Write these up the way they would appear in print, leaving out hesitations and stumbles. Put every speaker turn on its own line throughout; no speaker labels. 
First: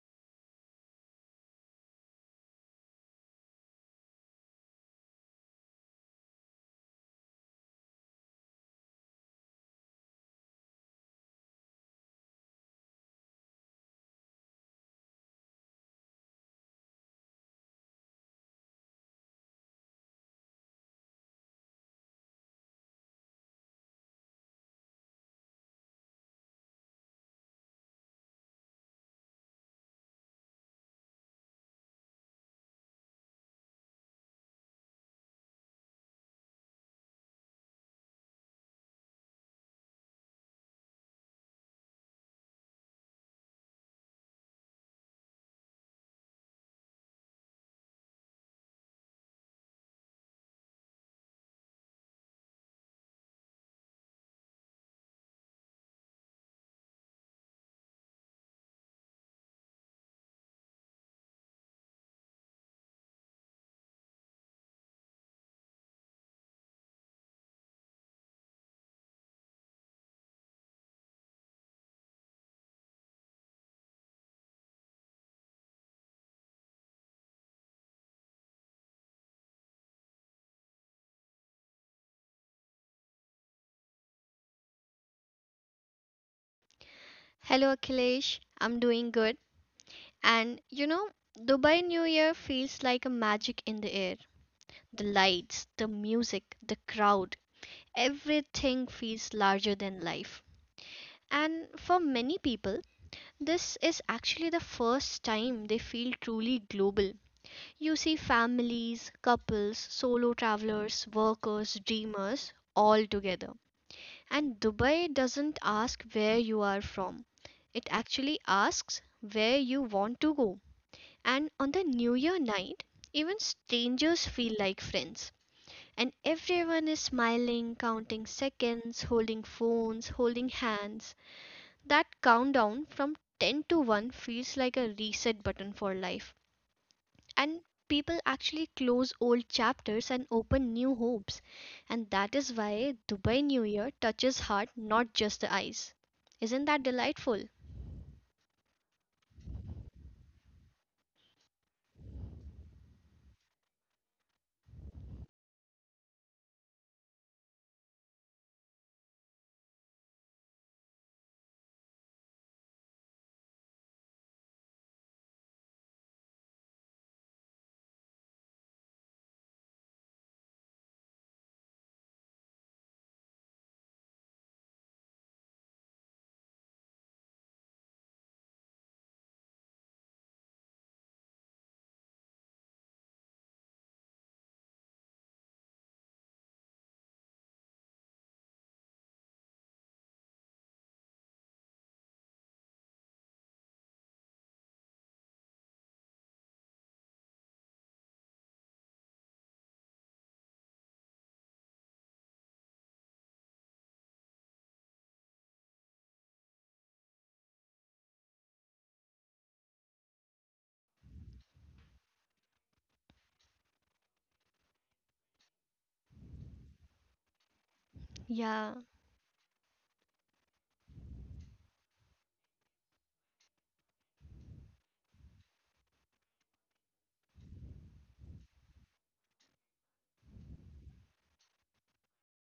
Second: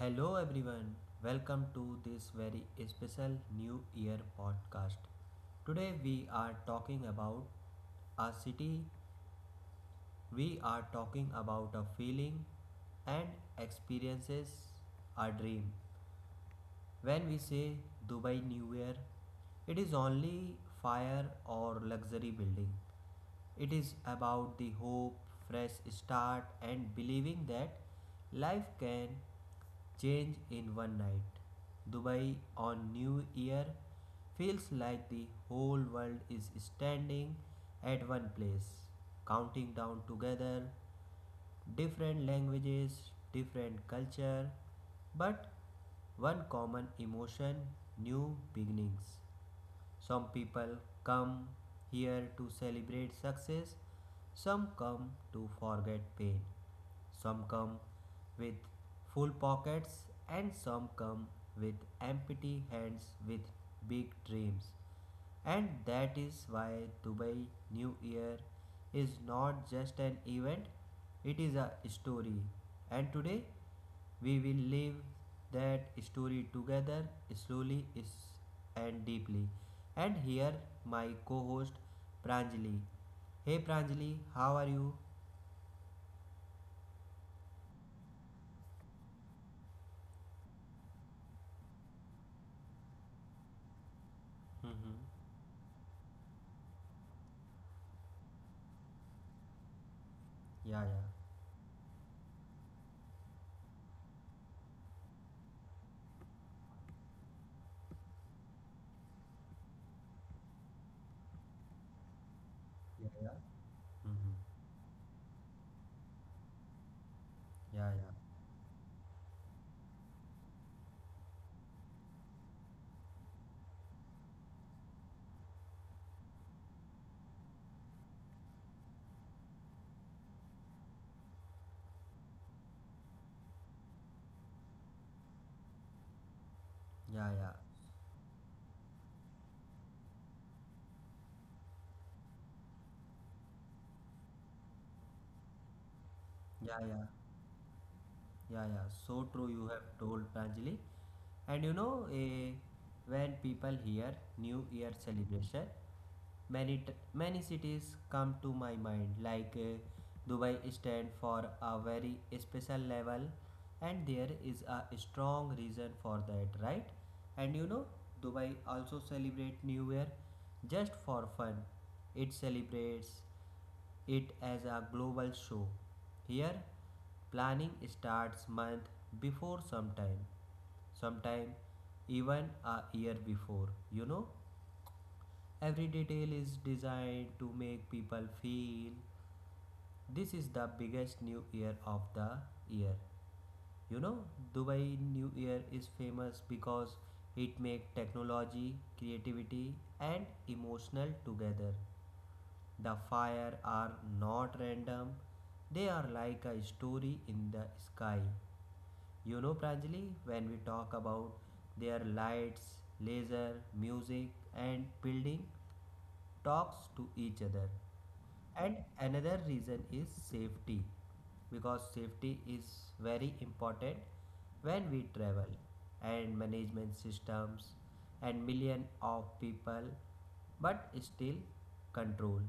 Hello everyone, welcome to this very special New Year podcast. Today we are talking about a city, we are talking about a feeling and experiences a dream. When we say Dubai New Year, it is only fire or luxury building. It is about the hope, fresh start, and believing that life can change in one night. Dubai on New Year feels like the whole world is standing at one place, counting down together, different languages, different culture, but one common emotion new beginnings. Some people come here to celebrate success, some come to forget pain, some come with full pockets, and some come with empty hands with big dreams. And that is why Dubai New Year is not just an event, it is a story. And today we will live that story together slowly is- and deeply. And here my co-host Pranjali. Hey Pranjali, how are you?
Hello Akhilesh, I'm doing good. And you know, Dubai New Year feels like a magic in the air.
Mm-hmm.
The lights, the music, the crowd, everything feels larger than life.
Yeah, yeah.
And for many people, this is actually the first time they feel truly global. You see families, couples, solo travelers, workers, dreamers all
Yeah, yeah.
together.
Mm-hmm.
And Dubai doesn't ask where you are from, it
Yeah, yeah.
actually asks where you want to go. And on the New Year night, even strangers feel like friends. And everyone is smiling, counting seconds, holding phones, holding hands. That countdown from 10 to 1 feels like a reset button for life,
Yeah, yeah.
and people actually close old chapters and open new hopes. And that is why Dubai New Year touches heart, not just the eyes. Isn't
Yeah,
that
yeah.
delightful?
Yeah, yeah. So true you have told, Pranjali. And you know, when people hear New Year celebration, many cities come to my mind, like Dubai stand for a very special level, and there is a strong reason for that, right? And you know, Dubai also celebrate New Year just for fun. It celebrates it as a global show. Here, planning starts month before sometime sometime even a year before. You know, every detail is designed to make people feel this is the biggest new year of the year. You know, Dubai New Year is famous because it makes technology, creativity, and emotional together. The fire are not random; they are like a story in the sky. You know, Pranjali, when we talk about their lights, laser, music, and building, talks to each other.
Yeah,
And another reason is safety, because safety is very important when we travel, and management systems and million of people but still control,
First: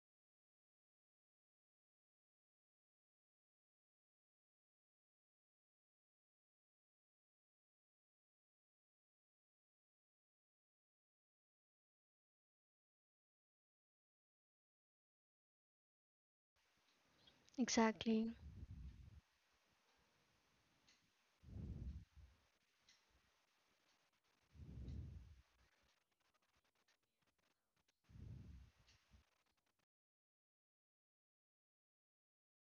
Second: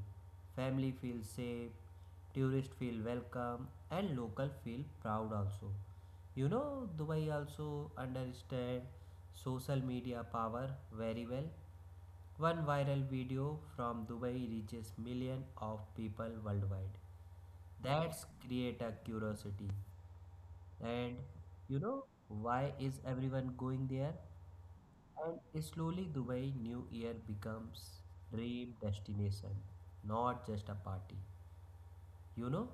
family feels safe, tourists feel welcome and local feel proud also. You know, Dubai also understand social media power very well. One viral video from Dubai reaches millions of people worldwide. That's
exactly.
create a curiosity. And you know why is everyone going there? And slowly Dubai New Year becomes dream destination, not just a party. You know,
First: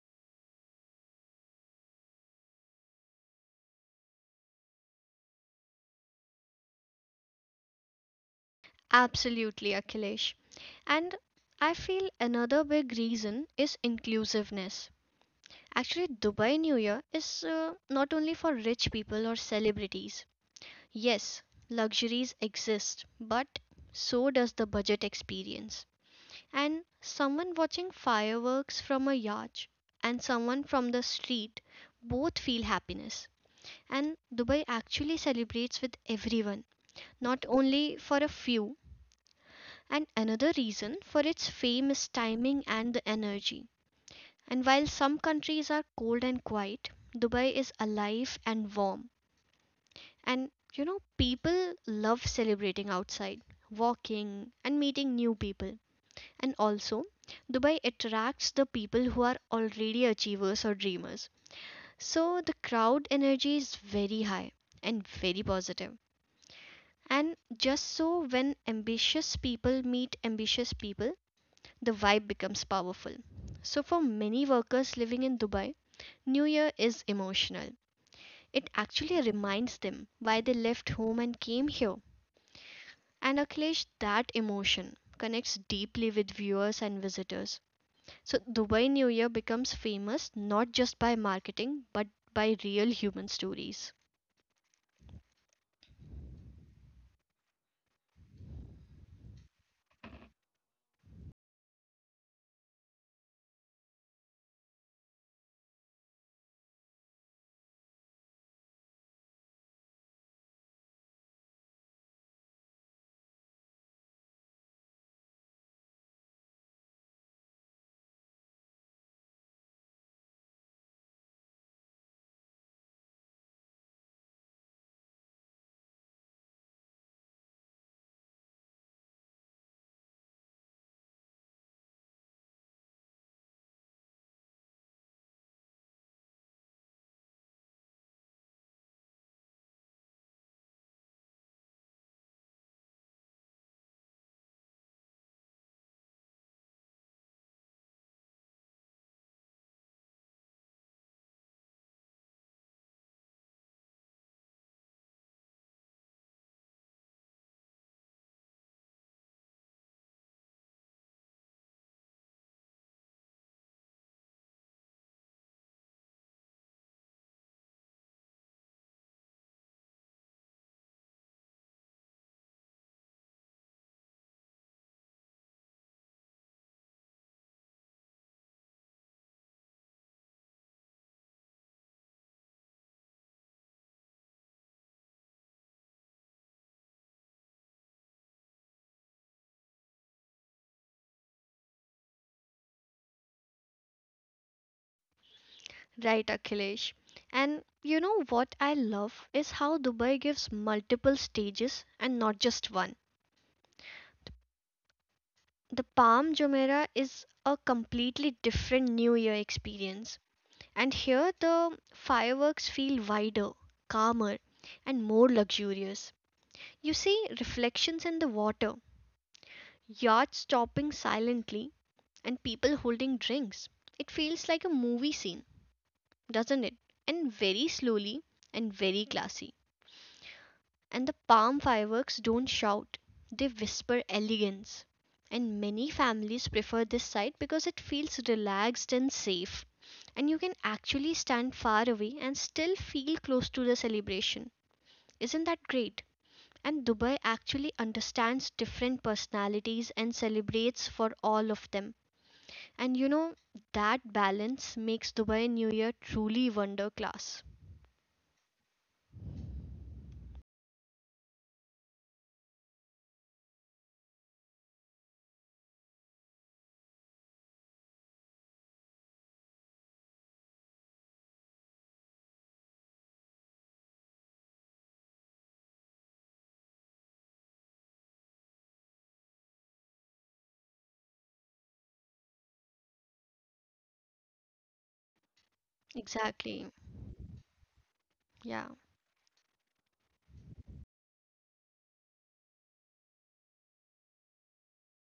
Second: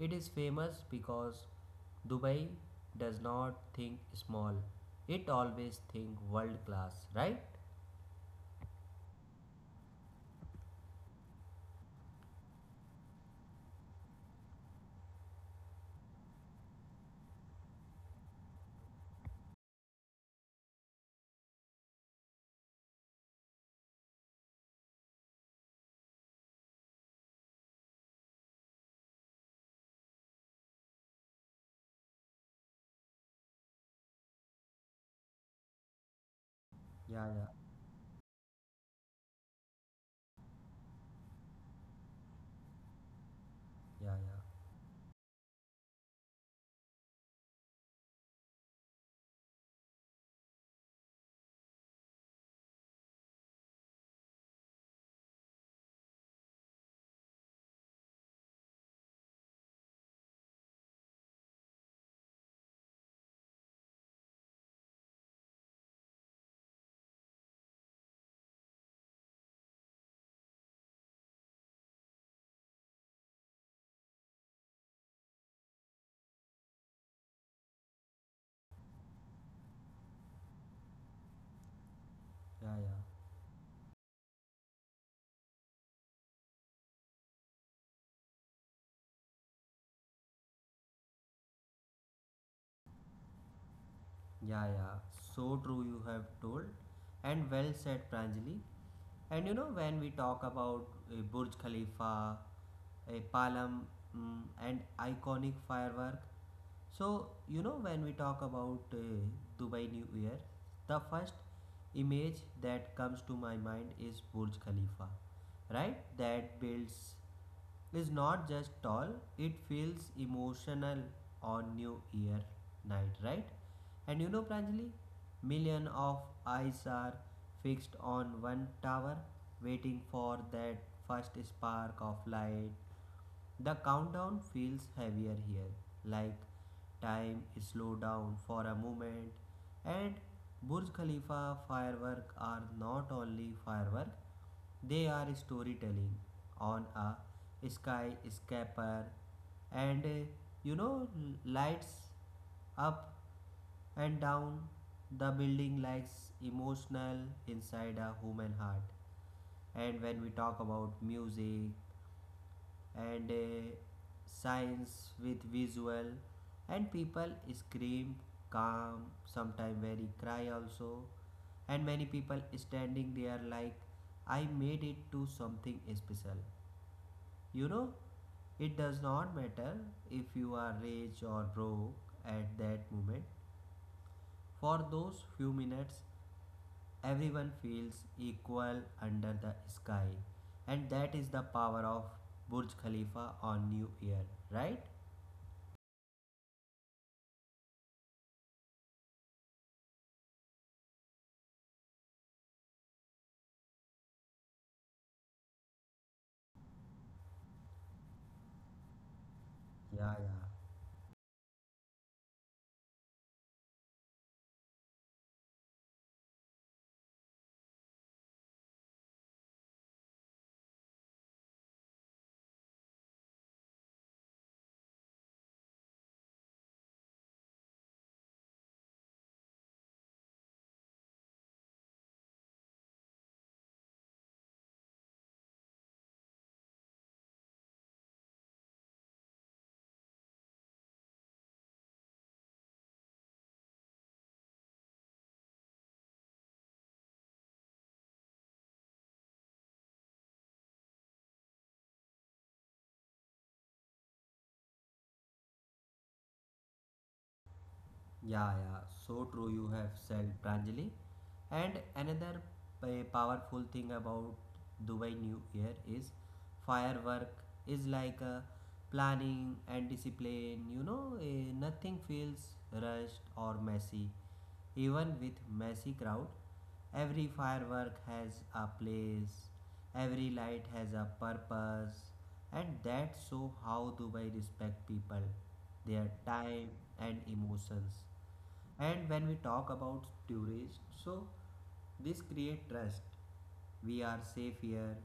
it is famous because Dubai does not think small. It always think world class, right?
Absolutely, Akhilesh. And I feel another big reason is inclusiveness. Actually, Dubai New Year is uh, not only for rich people or celebrities. Yes, luxuries exist, but so does the budget experience. And someone watching fireworks from a yacht and someone from the street both feel happiness. And Dubai actually celebrates with everyone,
Yeah,
not
yeah,
only for a few. And another reason for its fame is timing and the energy.
yeah, yeah.
And while some countries are cold and quiet, Dubai is alive and warm. And you know, people love celebrating outside, walking, and meeting new people. And also, Dubai attracts the people who are already achievers or dreamers. So the crowd energy is very high and very positive. And just so when ambitious people meet ambitious people, the vibe becomes powerful. So for many workers living in Dubai, New Year is emotional. It actually reminds them why they left home and came here.
Yeah, yeah,
And Akhilesh, that emotion connects deeply with viewers and visitors. So, Dubai New Year becomes famous not just by marketing but by real human stories.
yeah, yeah. So true, you have told, and well said, Pranjali. And you know, when we talk about Burj Khalifa, a Palam, mm, and iconic firework. So, you know, when we talk about Dubai New Year, the first image that comes to my mind is Burj Khalifa, right? That builds is not just tall, it feels emotional on New Year night, right? And you know, Pranjali, million of eyes are fixed on one tower, waiting for that first spark of light. The countdown feels heavier here, like time is slowed down for a moment. And Burj Khalifa fireworks are not only fireworks, they are storytelling on a sky scraper. And you know, lights up and down the building likes emotional inside a human heart. And when we talk about music, and science with visual, and people scream, calm sometime very cry also. And many people standing there like I made it to something special. You know, it does not matter if you are rich or broke. At that moment, for those few minutes, everyone feels equal under the sky, and that is the power of Burj Khalifa on New Year, right?
Right, Akhilesh. And you know what I love is how Dubai gives multiple stages and not just one. The Palm Jumeirah is a completely different New Year
Yeah,
experience.
yeah,
And here the fireworks feel wider, calmer, and more luxurious. You see reflections in the water, yachts stopping silently, and people holding drinks. It feels like a movie scene, doesn't it? And very slowly and very classy. And the palm fireworks don't shout, they whisper elegance. And many families prefer this site because it feels relaxed and safe. And you can actually stand far away and still feel close to the celebration. Isn't that great? And Dubai actually understands different personalities and celebrates for all of them. And you know, that balance makes Dubai New Year truly wonder class.
yeah, yeah. So true. You have said, Pranjali. And another powerful thing about Dubai New Year is firework is like a planning and discipline. You know, nothing feels rushed or messy. Even with messy crowd, every firework has a place, every light has a purpose, and that's so how Dubai respect people, their
Exactly.
time and emotions.
Yeah.
And when we talk about tourists, so this create trust. We are safe here.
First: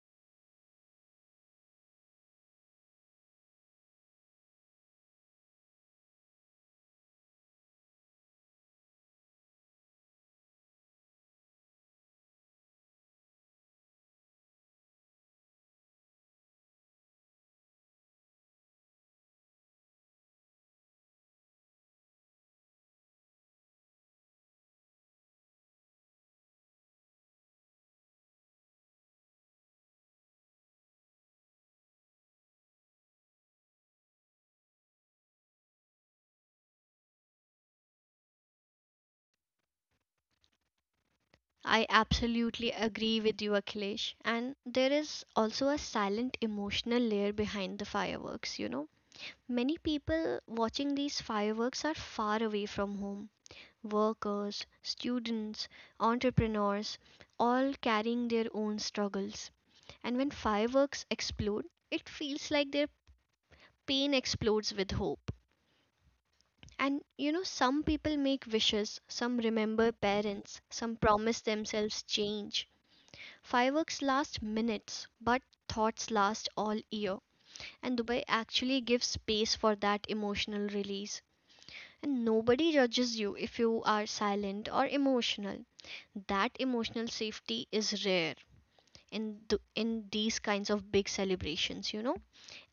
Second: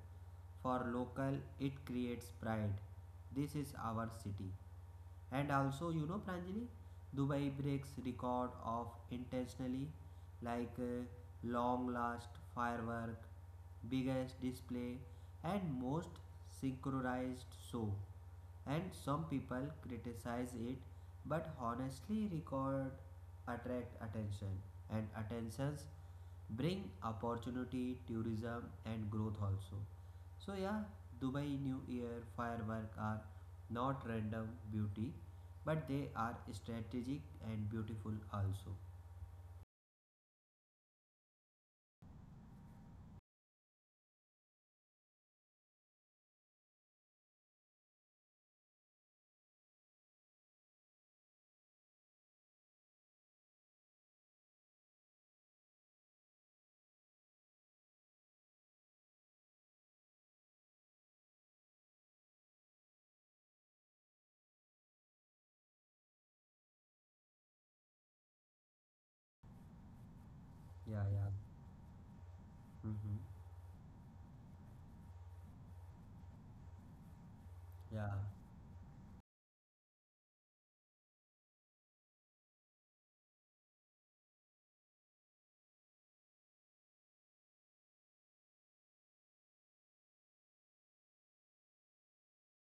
For local, it creates pride. This is our city. And also, you know, Pranjali, Dubai breaks record of intentionally like long last firework, biggest display, and most synchronized show. And some people criticize it, but honestly, record attract attention, and attentions bring opportunity, tourism, and growth also. So yeah, Dubai New Year fireworks are not random beauty, but they are strategic and beautiful also.
I absolutely agree with you, Akhilesh. And there is also a silent emotional layer behind the fireworks, you know. Many people watching these fireworks are far away from home. Workers, students, entrepreneurs, all carrying their own struggles. And when fireworks explode, it feels like their pain explodes with hope. And you know, some people make wishes, some remember parents, some
Yeah, yeah.
promise themselves change.
Mm-hmm.
Fireworks last minutes, but thoughts last all year. And
Yeah.
Dubai actually gives space for that emotional release. And nobody judges you if you are silent or emotional. That emotional safety is rare in these kinds of big celebrations, you know.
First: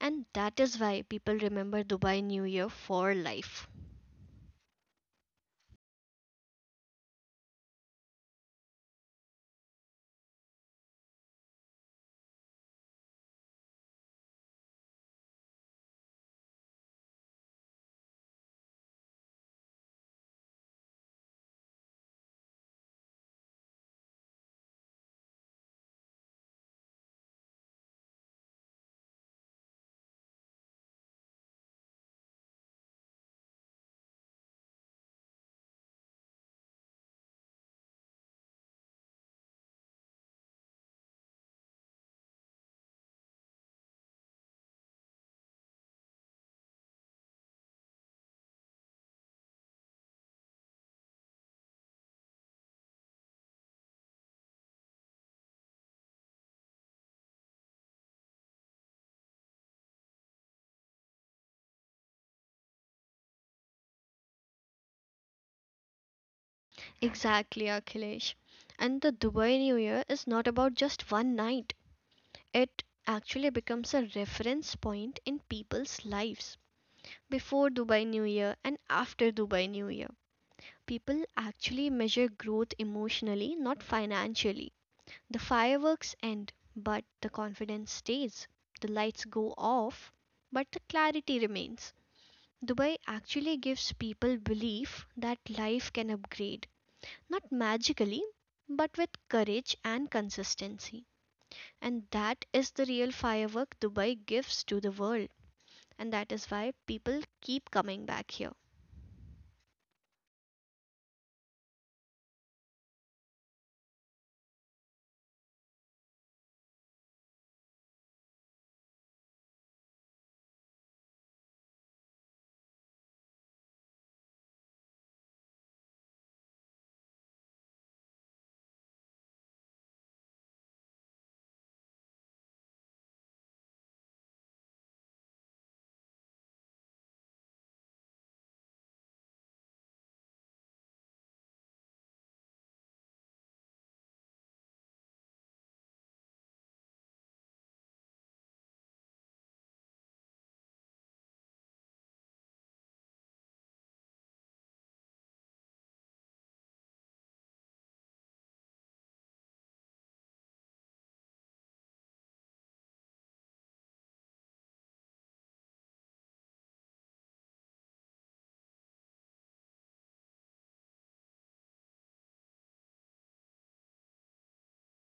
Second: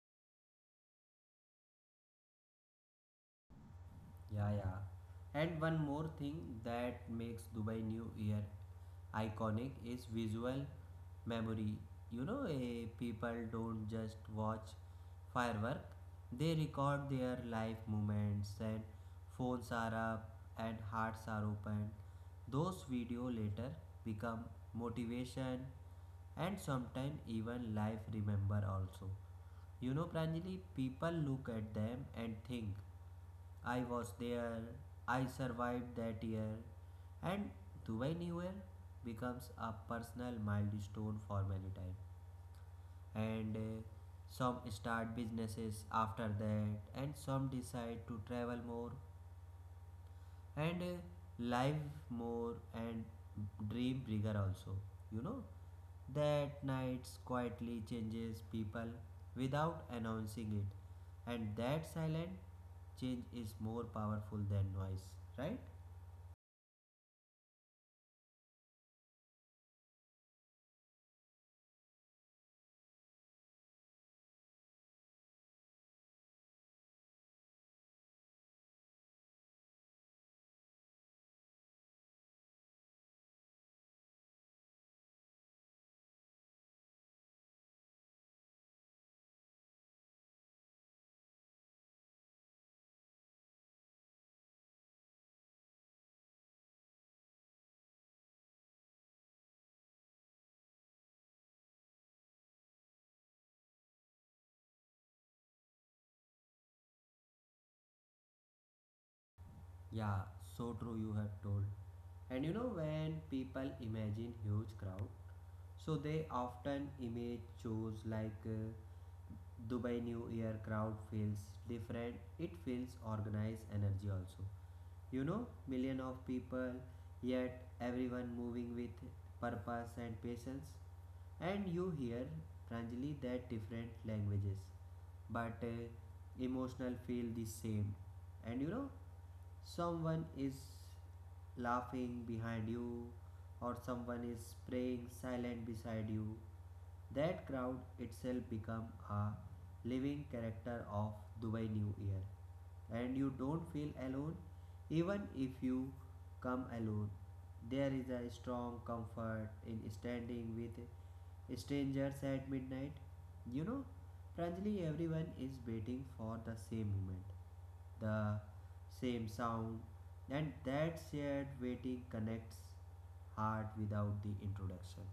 And that is why people remember Dubai New Year for life.
Yeah, yeah. And one more thing that makes Dubai New Year iconic is visual memory. You know, people don't just watch firework, they record their life moments and phones are up and hearts are open. Those video later become motivation and sometimes even life remember also. You know, Pranjali, people look at them and think I was there, I survived that year, and Dubai New Year becomes a personal milestone for many time. And some start businesses after that, and some decide to travel more, and live more and dream bigger also. You know, that nights quietly changes people without announcing it, and that silent change is more powerful than noise, right?
Exactly, Akhilesh. And the Dubai New Year is not about just one night. It actually becomes a reference point in people's lives. Before Dubai New Year and after Dubai New Year, people actually measure growth emotionally, not financially. The fireworks end, but the confidence stays. The lights go off, but the clarity remains. Dubai actually gives people belief that life can upgrade, not magically, but with courage and consistency. And that is the real firework Dubai gives to the world. And that is why people keep coming back here.
Yeah, so true you have told. And you know, when people imagine huge crowd, so they often image shows like Dubai New Year crowd feels different, it feels organized energy also. You know, million of people yet everyone moving with purpose and patience. And you hear, Pranjali, that different languages but emotional feel the same. And you know, someone is laughing behind you or someone is praying silent beside you. That crowd itself become a living character of Dubai New Year, and you don't feel alone even if you come alone. There is a strong comfort in standing with strangers at midnight. You know, Pranjali, everyone is waiting for the same moment, the same sound, and that shared waiting connects heart without the introduction.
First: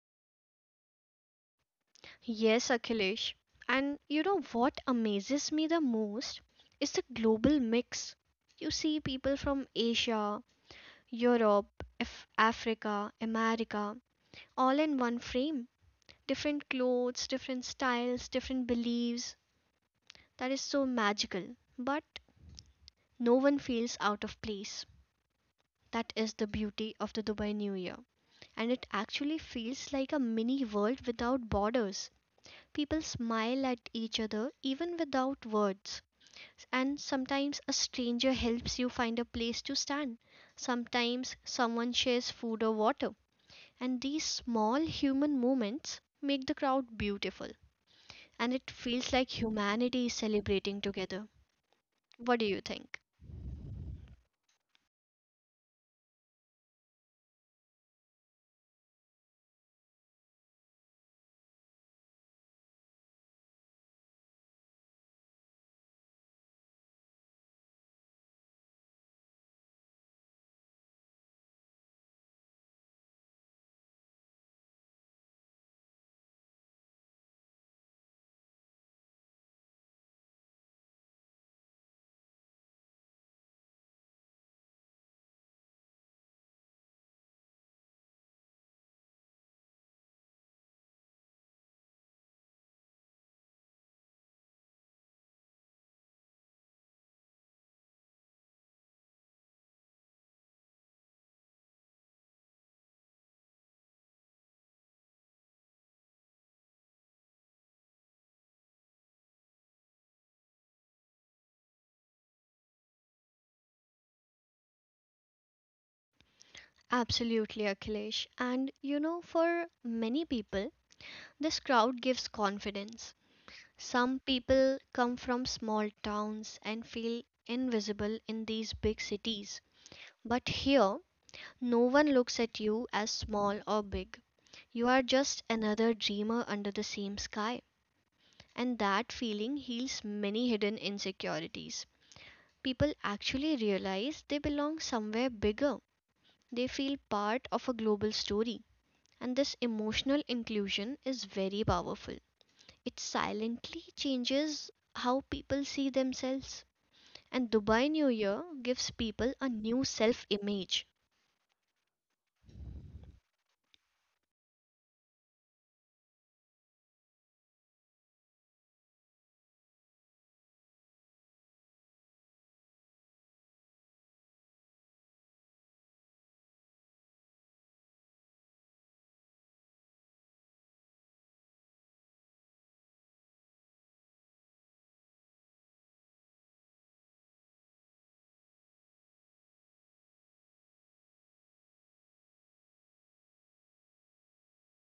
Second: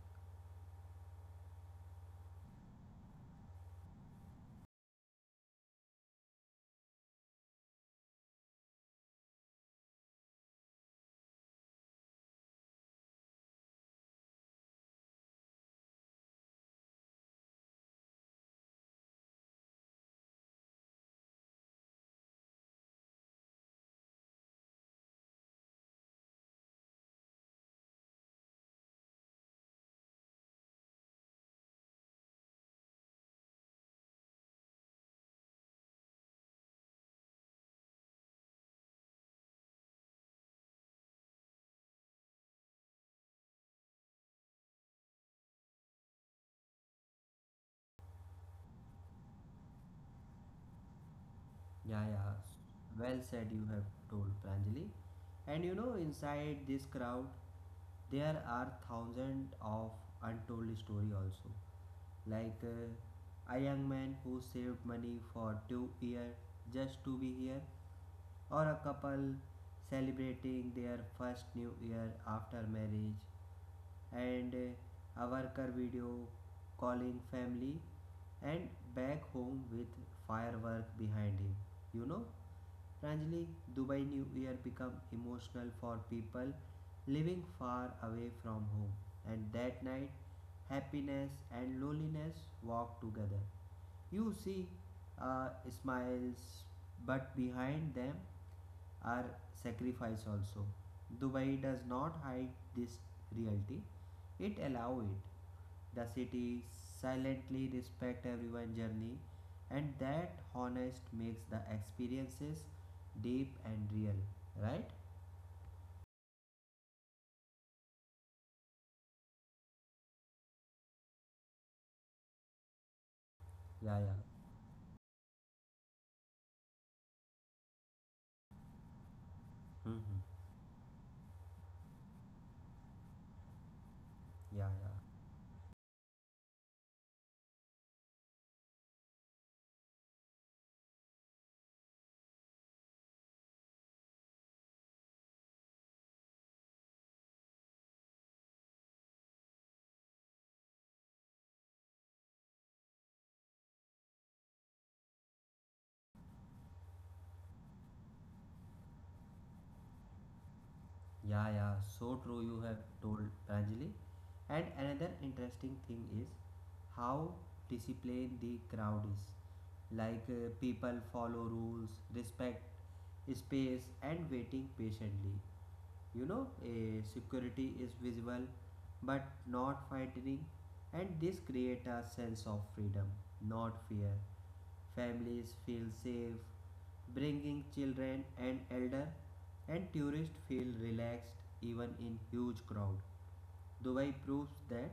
Yes, Akhilesh. And you know what amazes me the most is the global mix. You see people from Asia, Europe, Africa, America, all in one frame. Different clothes, different styles, different beliefs. That is so magical. But no one feels out of place. That is the beauty of the Dubai New Year. And it actually feels like a mini world without borders. People smile at each other even without words. And sometimes a stranger helps you find a place to stand. Sometimes someone shares food or water. And these small human moments make the crowd beautiful. And it feels like humanity is celebrating together.
Yeah, yeah,
What do you think?
well said, you have told, Pranjali. And you know, inside this crowd, there are thousands of untold story also. Like a young man who saved money for 2 years just to be here, or a couple celebrating their first new year after marriage, and a worker video calling family and back home with firework behind him. You know, Ranjali, Dubai New Year became emotional for people living far away from home, and that night, happiness and loneliness walk together. You see uh, smiles, but behind them, are sacrificed also. Dubai does not hide this reality, it allows it. The city silently respect everyone's journey, and that honest makes the experiences deep and real, right?
Absolutely, Akhilesh. And you know, for many people, this crowd gives confidence.
Yeah,
Some
yeah.
people come from small towns and feel invisible in these big cities.
Hmm.
But here, no one looks at you as small or big.
Yeah,
You
yeah.
are just another dreamer under the same sky. And that feeling heals many hidden insecurities. People actually realize they belong somewhere bigger. They feel part of a global story. And this emotional inclusion is very powerful. It silently changes how people see themselves. And Dubai New Year gives people a new self image.
Yeah, yeah, so true you have told, Pranjali. And another interesting thing is how disciplined the crowd is. Like people follow rules, respect space, and waiting patiently. You know, a security is visible but not frightening, and this creates a sense of freedom, not fear. Families feel safe, bringing children and elder, and tourists feel relaxed even in huge crowd. Dubai proves that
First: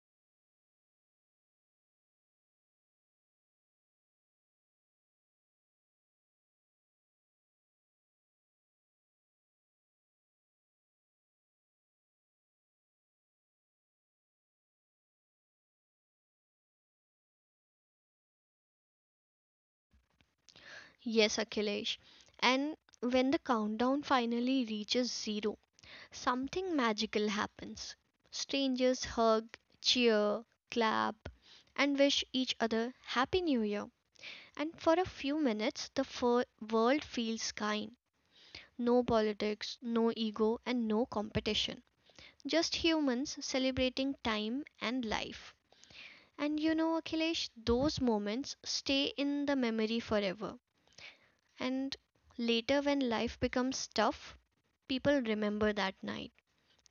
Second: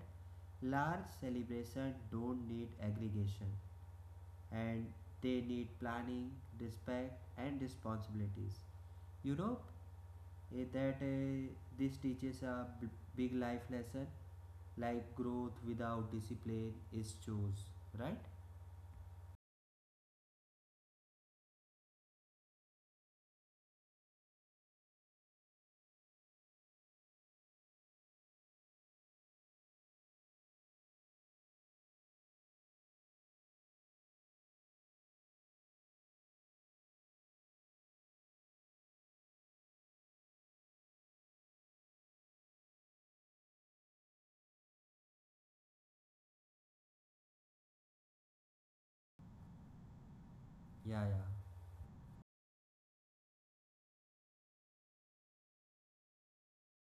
large celebrations don't need aggregation, and they need planning, respect, and responsibilities. Europe eh, that eh, This teaches a big life lesson like growth without discipline is choose, right?
Yes, Akhilesh. And when the countdown finally reaches zero, something magical happens. Strangers hug, cheer, clap, and wish each other Happy New Year. And for a few minutes, the world feels kind. No politics, no ego, and no competition. Just humans celebrating time and life. And you know, Akhilesh, those moments stay in the memory forever.
Yeah, yeah.
And later, when life becomes tough, people remember that night.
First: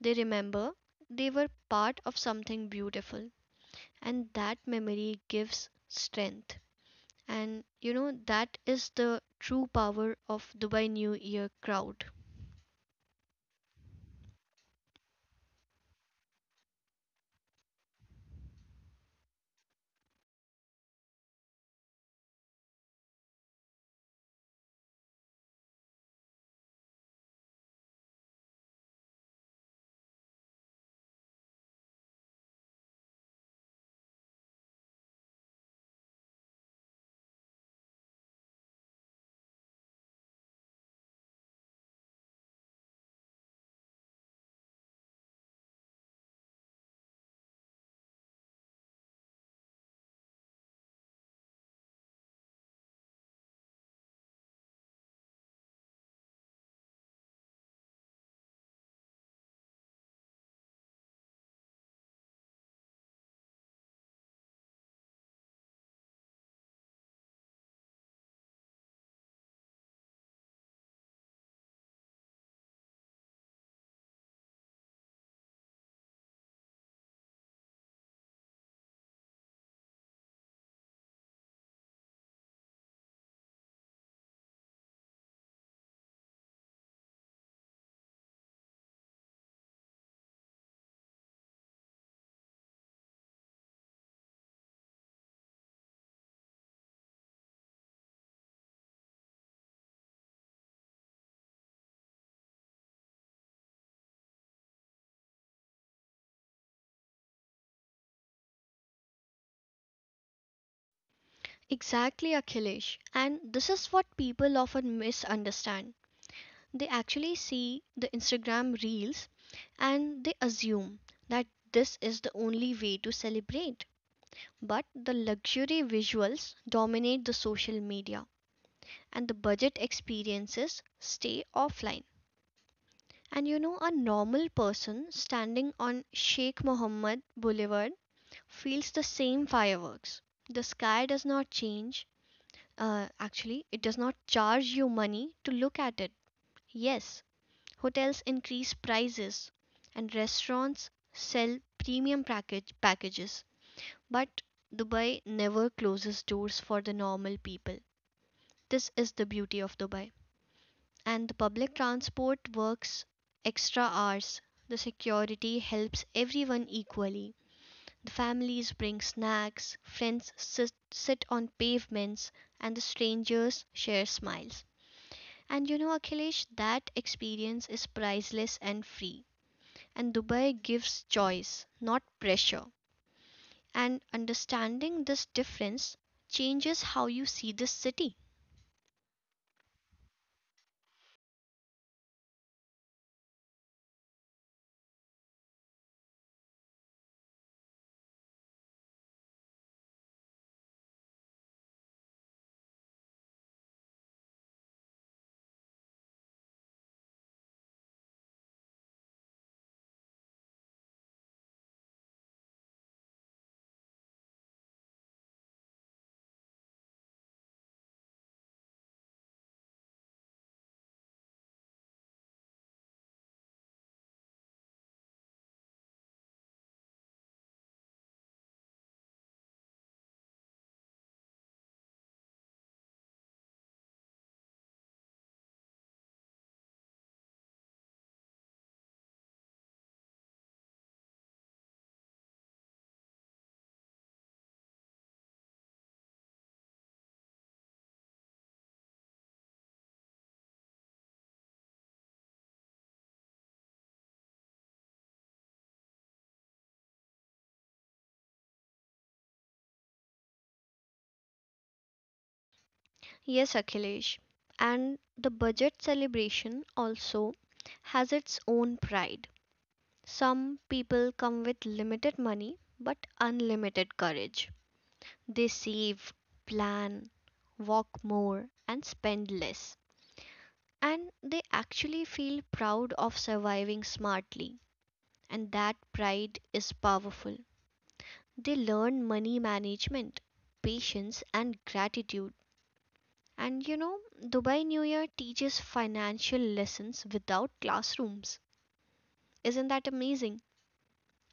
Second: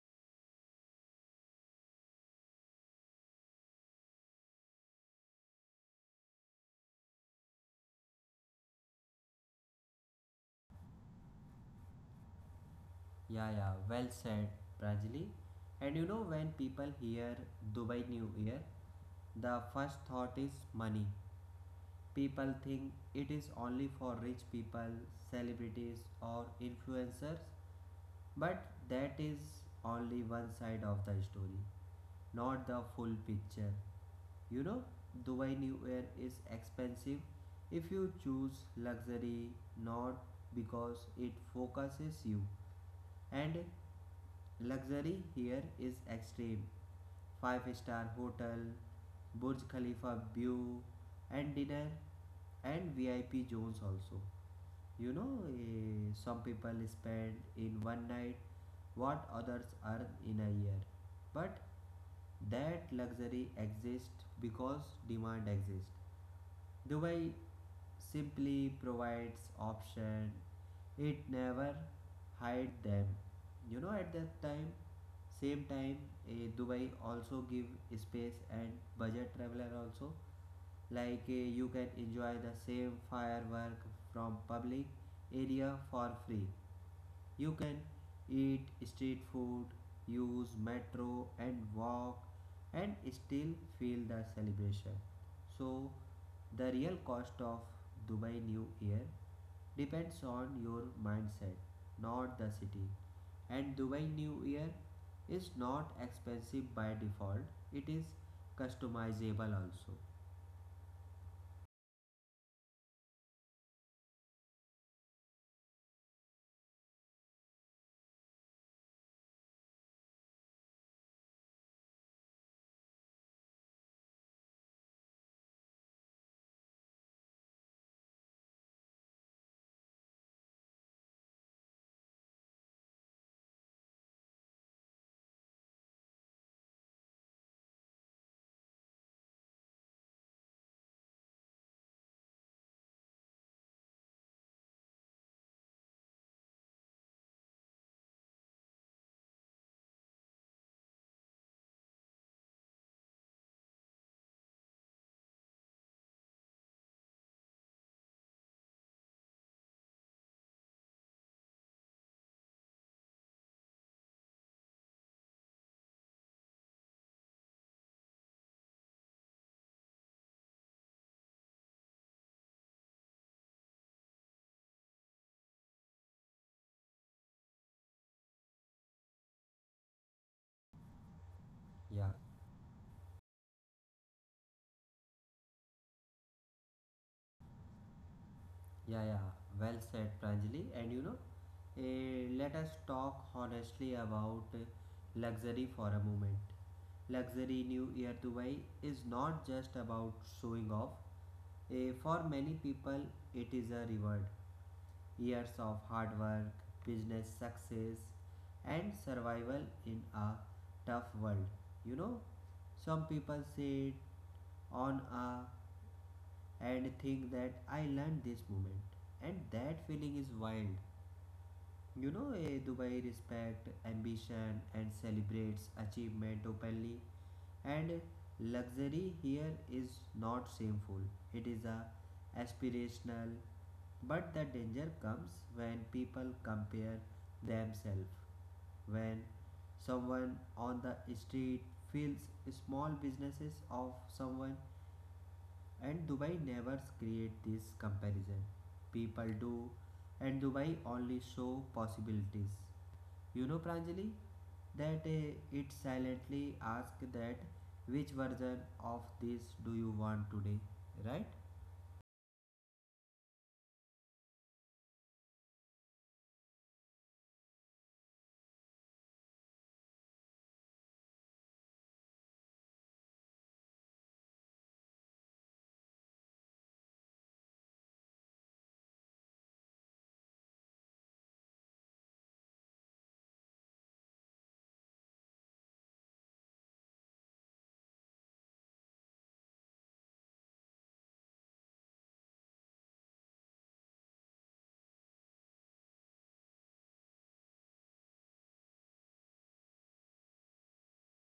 They remember they were part of something beautiful. And that memory gives strength. And you know, that is the true power of Dubai New Year crowd.
Yeah, yeah, well said, Prajali. And you know, when people hear Dubai New Year, the first thought is money. People think it is only for rich people, celebrities, or influencers, but that is only one side of the story, not the full picture. You know, Dubai New Year is expensive if you choose luxury, not because it focuses you. And luxury here is extreme. 5-star star hotel, Burj Khalifa view, and dinner and VIP zones also. You know, some people spend in one night what others earn in a year. But that luxury exists because demand exists. Dubai simply provides option, it never hide them. You know, at that time same time, Dubai also give space and budget traveler also. Like you can enjoy the same firework from public area for free. You can eat street food, use metro and walk, and still feel the celebration. So the real cost of Dubai New Year depends on your mindset, not the city. And Dubai New Year is not expensive by default, it is customizable also.
Exactly, Akhilesh. And this is what people often misunderstand. They actually see the Instagram reels and they assume that this is the only way to celebrate. But the luxury visuals dominate the social media and the budget experiences stay offline. And you know, a normal person standing on Sheikh Mohammed Boulevard feels the same fireworks. The sky does not change. Actually, it does not charge you money to look at it. Yes, hotels increase prices and restaurants sell premium packages, but Dubai never closes doors for the normal people. This is the beauty of Dubai. And the public transport works extra hours. The security helps everyone equally. The families bring snacks, friends sit on pavements, and the strangers share smiles. And you know, Akhilesh, that experience is priceless and free. And Dubai gives choice, not
Yeah,
pressure. And understanding this difference changes how you see this city.
yeah, yeah. Well said, Pranjali. And you know, let us talk honestly about luxury for a moment. Luxury New Year Dubai is not just about showing off. For many people, it is a reward. Years of hard work, business success, and survival in a tough world. You know, some people say on a and think that I learned this moment, and that feeling is wild. You know, Dubai respect ambition and celebrates achievement openly, and luxury here is not shameful. It is a aspirational, but the danger comes when people compare themselves. When someone on the street feels small businesses of someone, and Dubai never create this comparison. People do, and Dubai only show possibilities, you know, Pranjali, that it silently asks that which version of this do you want today, right?
Yes, Akhilesh. And the budget celebration also has its own pride. Some people come with limited money but unlimited courage. They save, plan, walk more, and spend less. And they actually feel proud of surviving smartly, and that pride is powerful. They learn money management, patience and gratitude. And you know, Dubai New Year teaches financial lessons without classrooms. Isn't that amazing?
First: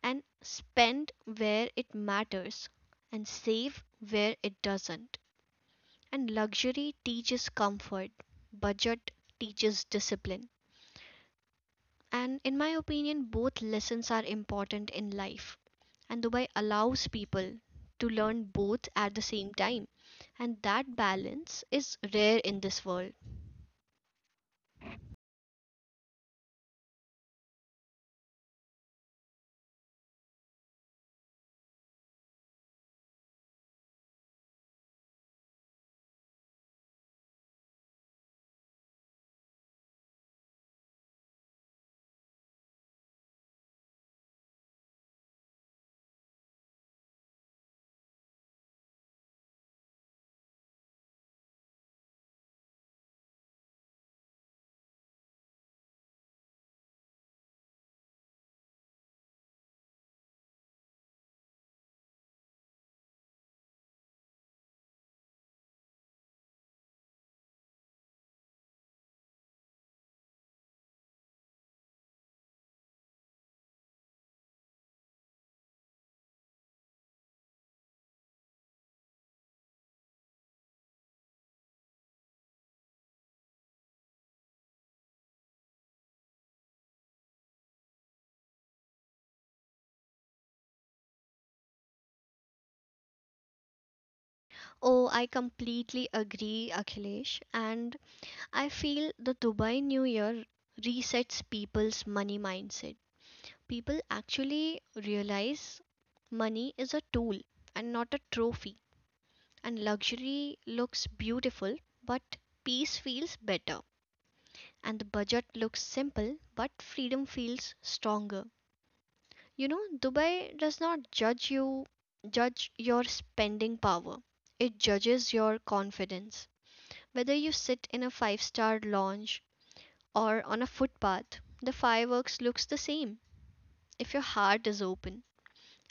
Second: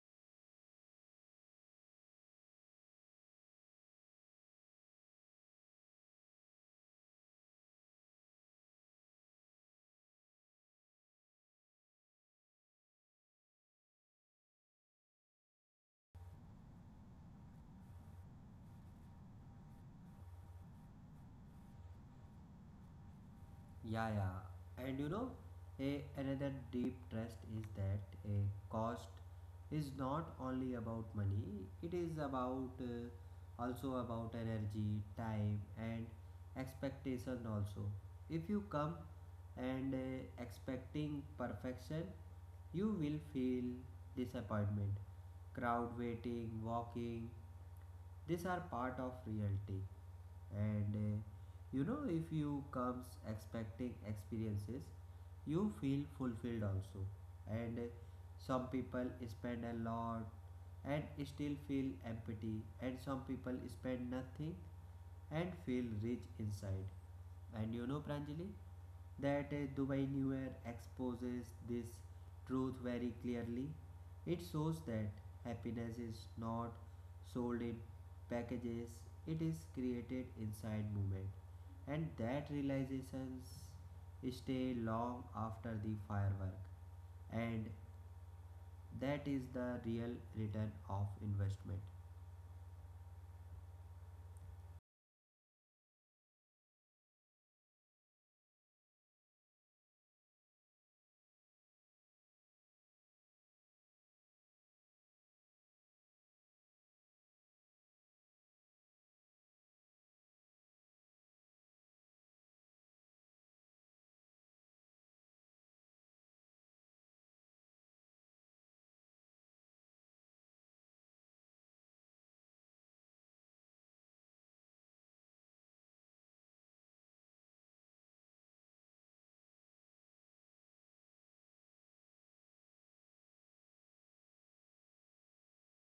And spend where it matters, and save where it doesn't. And luxury teaches comfort, budget teaches discipline. And in my opinion, both lessons are important in life. And Dubai allows people to learn both at the same time. And that balance is rare in this world.
Yeah, yeah. And you know, another deep trust is that a cost is not only about money, it is about also about energy, time, and expectation. Also, if you come and expecting perfection, you will feel disappointment, crowd waiting, walking. These are part of reality and you know, if you comes expecting experiences, you feel fulfilled also. And some people spend a lot and still feel empty, and some people spend nothing and feel rich inside. And you know, Pranjali, that Dubai New Year exposes this truth very clearly. It shows that happiness is not sold in packages, it is created inside movement. And that realizations stay long after the firework. And that is the real return of investment.
Oh, I completely agree, Akhilesh. And I feel the Dubai New Year resets people's money mindset. People actually realize money is a tool and not a trophy. And luxury looks beautiful, but peace feels better. And the budget looks simple, but freedom feels stronger. You know, Dubai does not judge you, judge your spending power. It judges your confidence. Whether you sit in a five-star lounge or on a footpath, the fireworks looks the same if your heart is open.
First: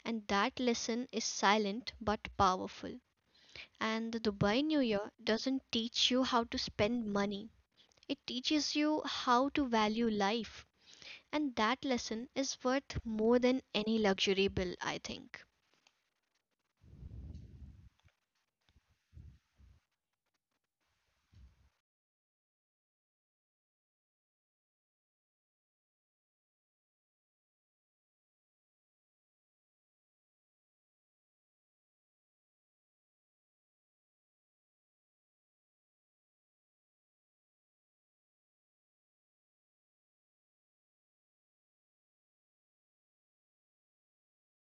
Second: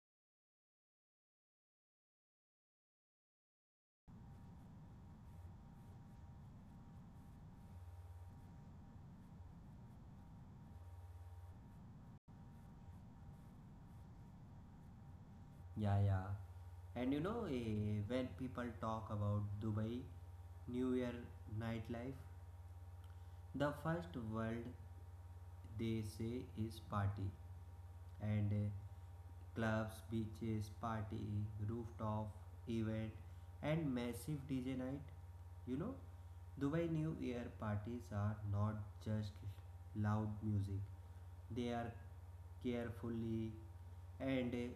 And that lesson is silent but powerful. And the Dubai New Year doesn't teach you how to spend money. It teaches you how to value life. And that lesson is worth more than any luxury bill, I think.
Yeah, yeah. And you know, when people talk about Dubai New Year nightlife, the first word they say is party, and clubs, beaches, party, rooftop event, and massive DJ night. You know, Dubai New Year parties are not just loud music, they are carefully and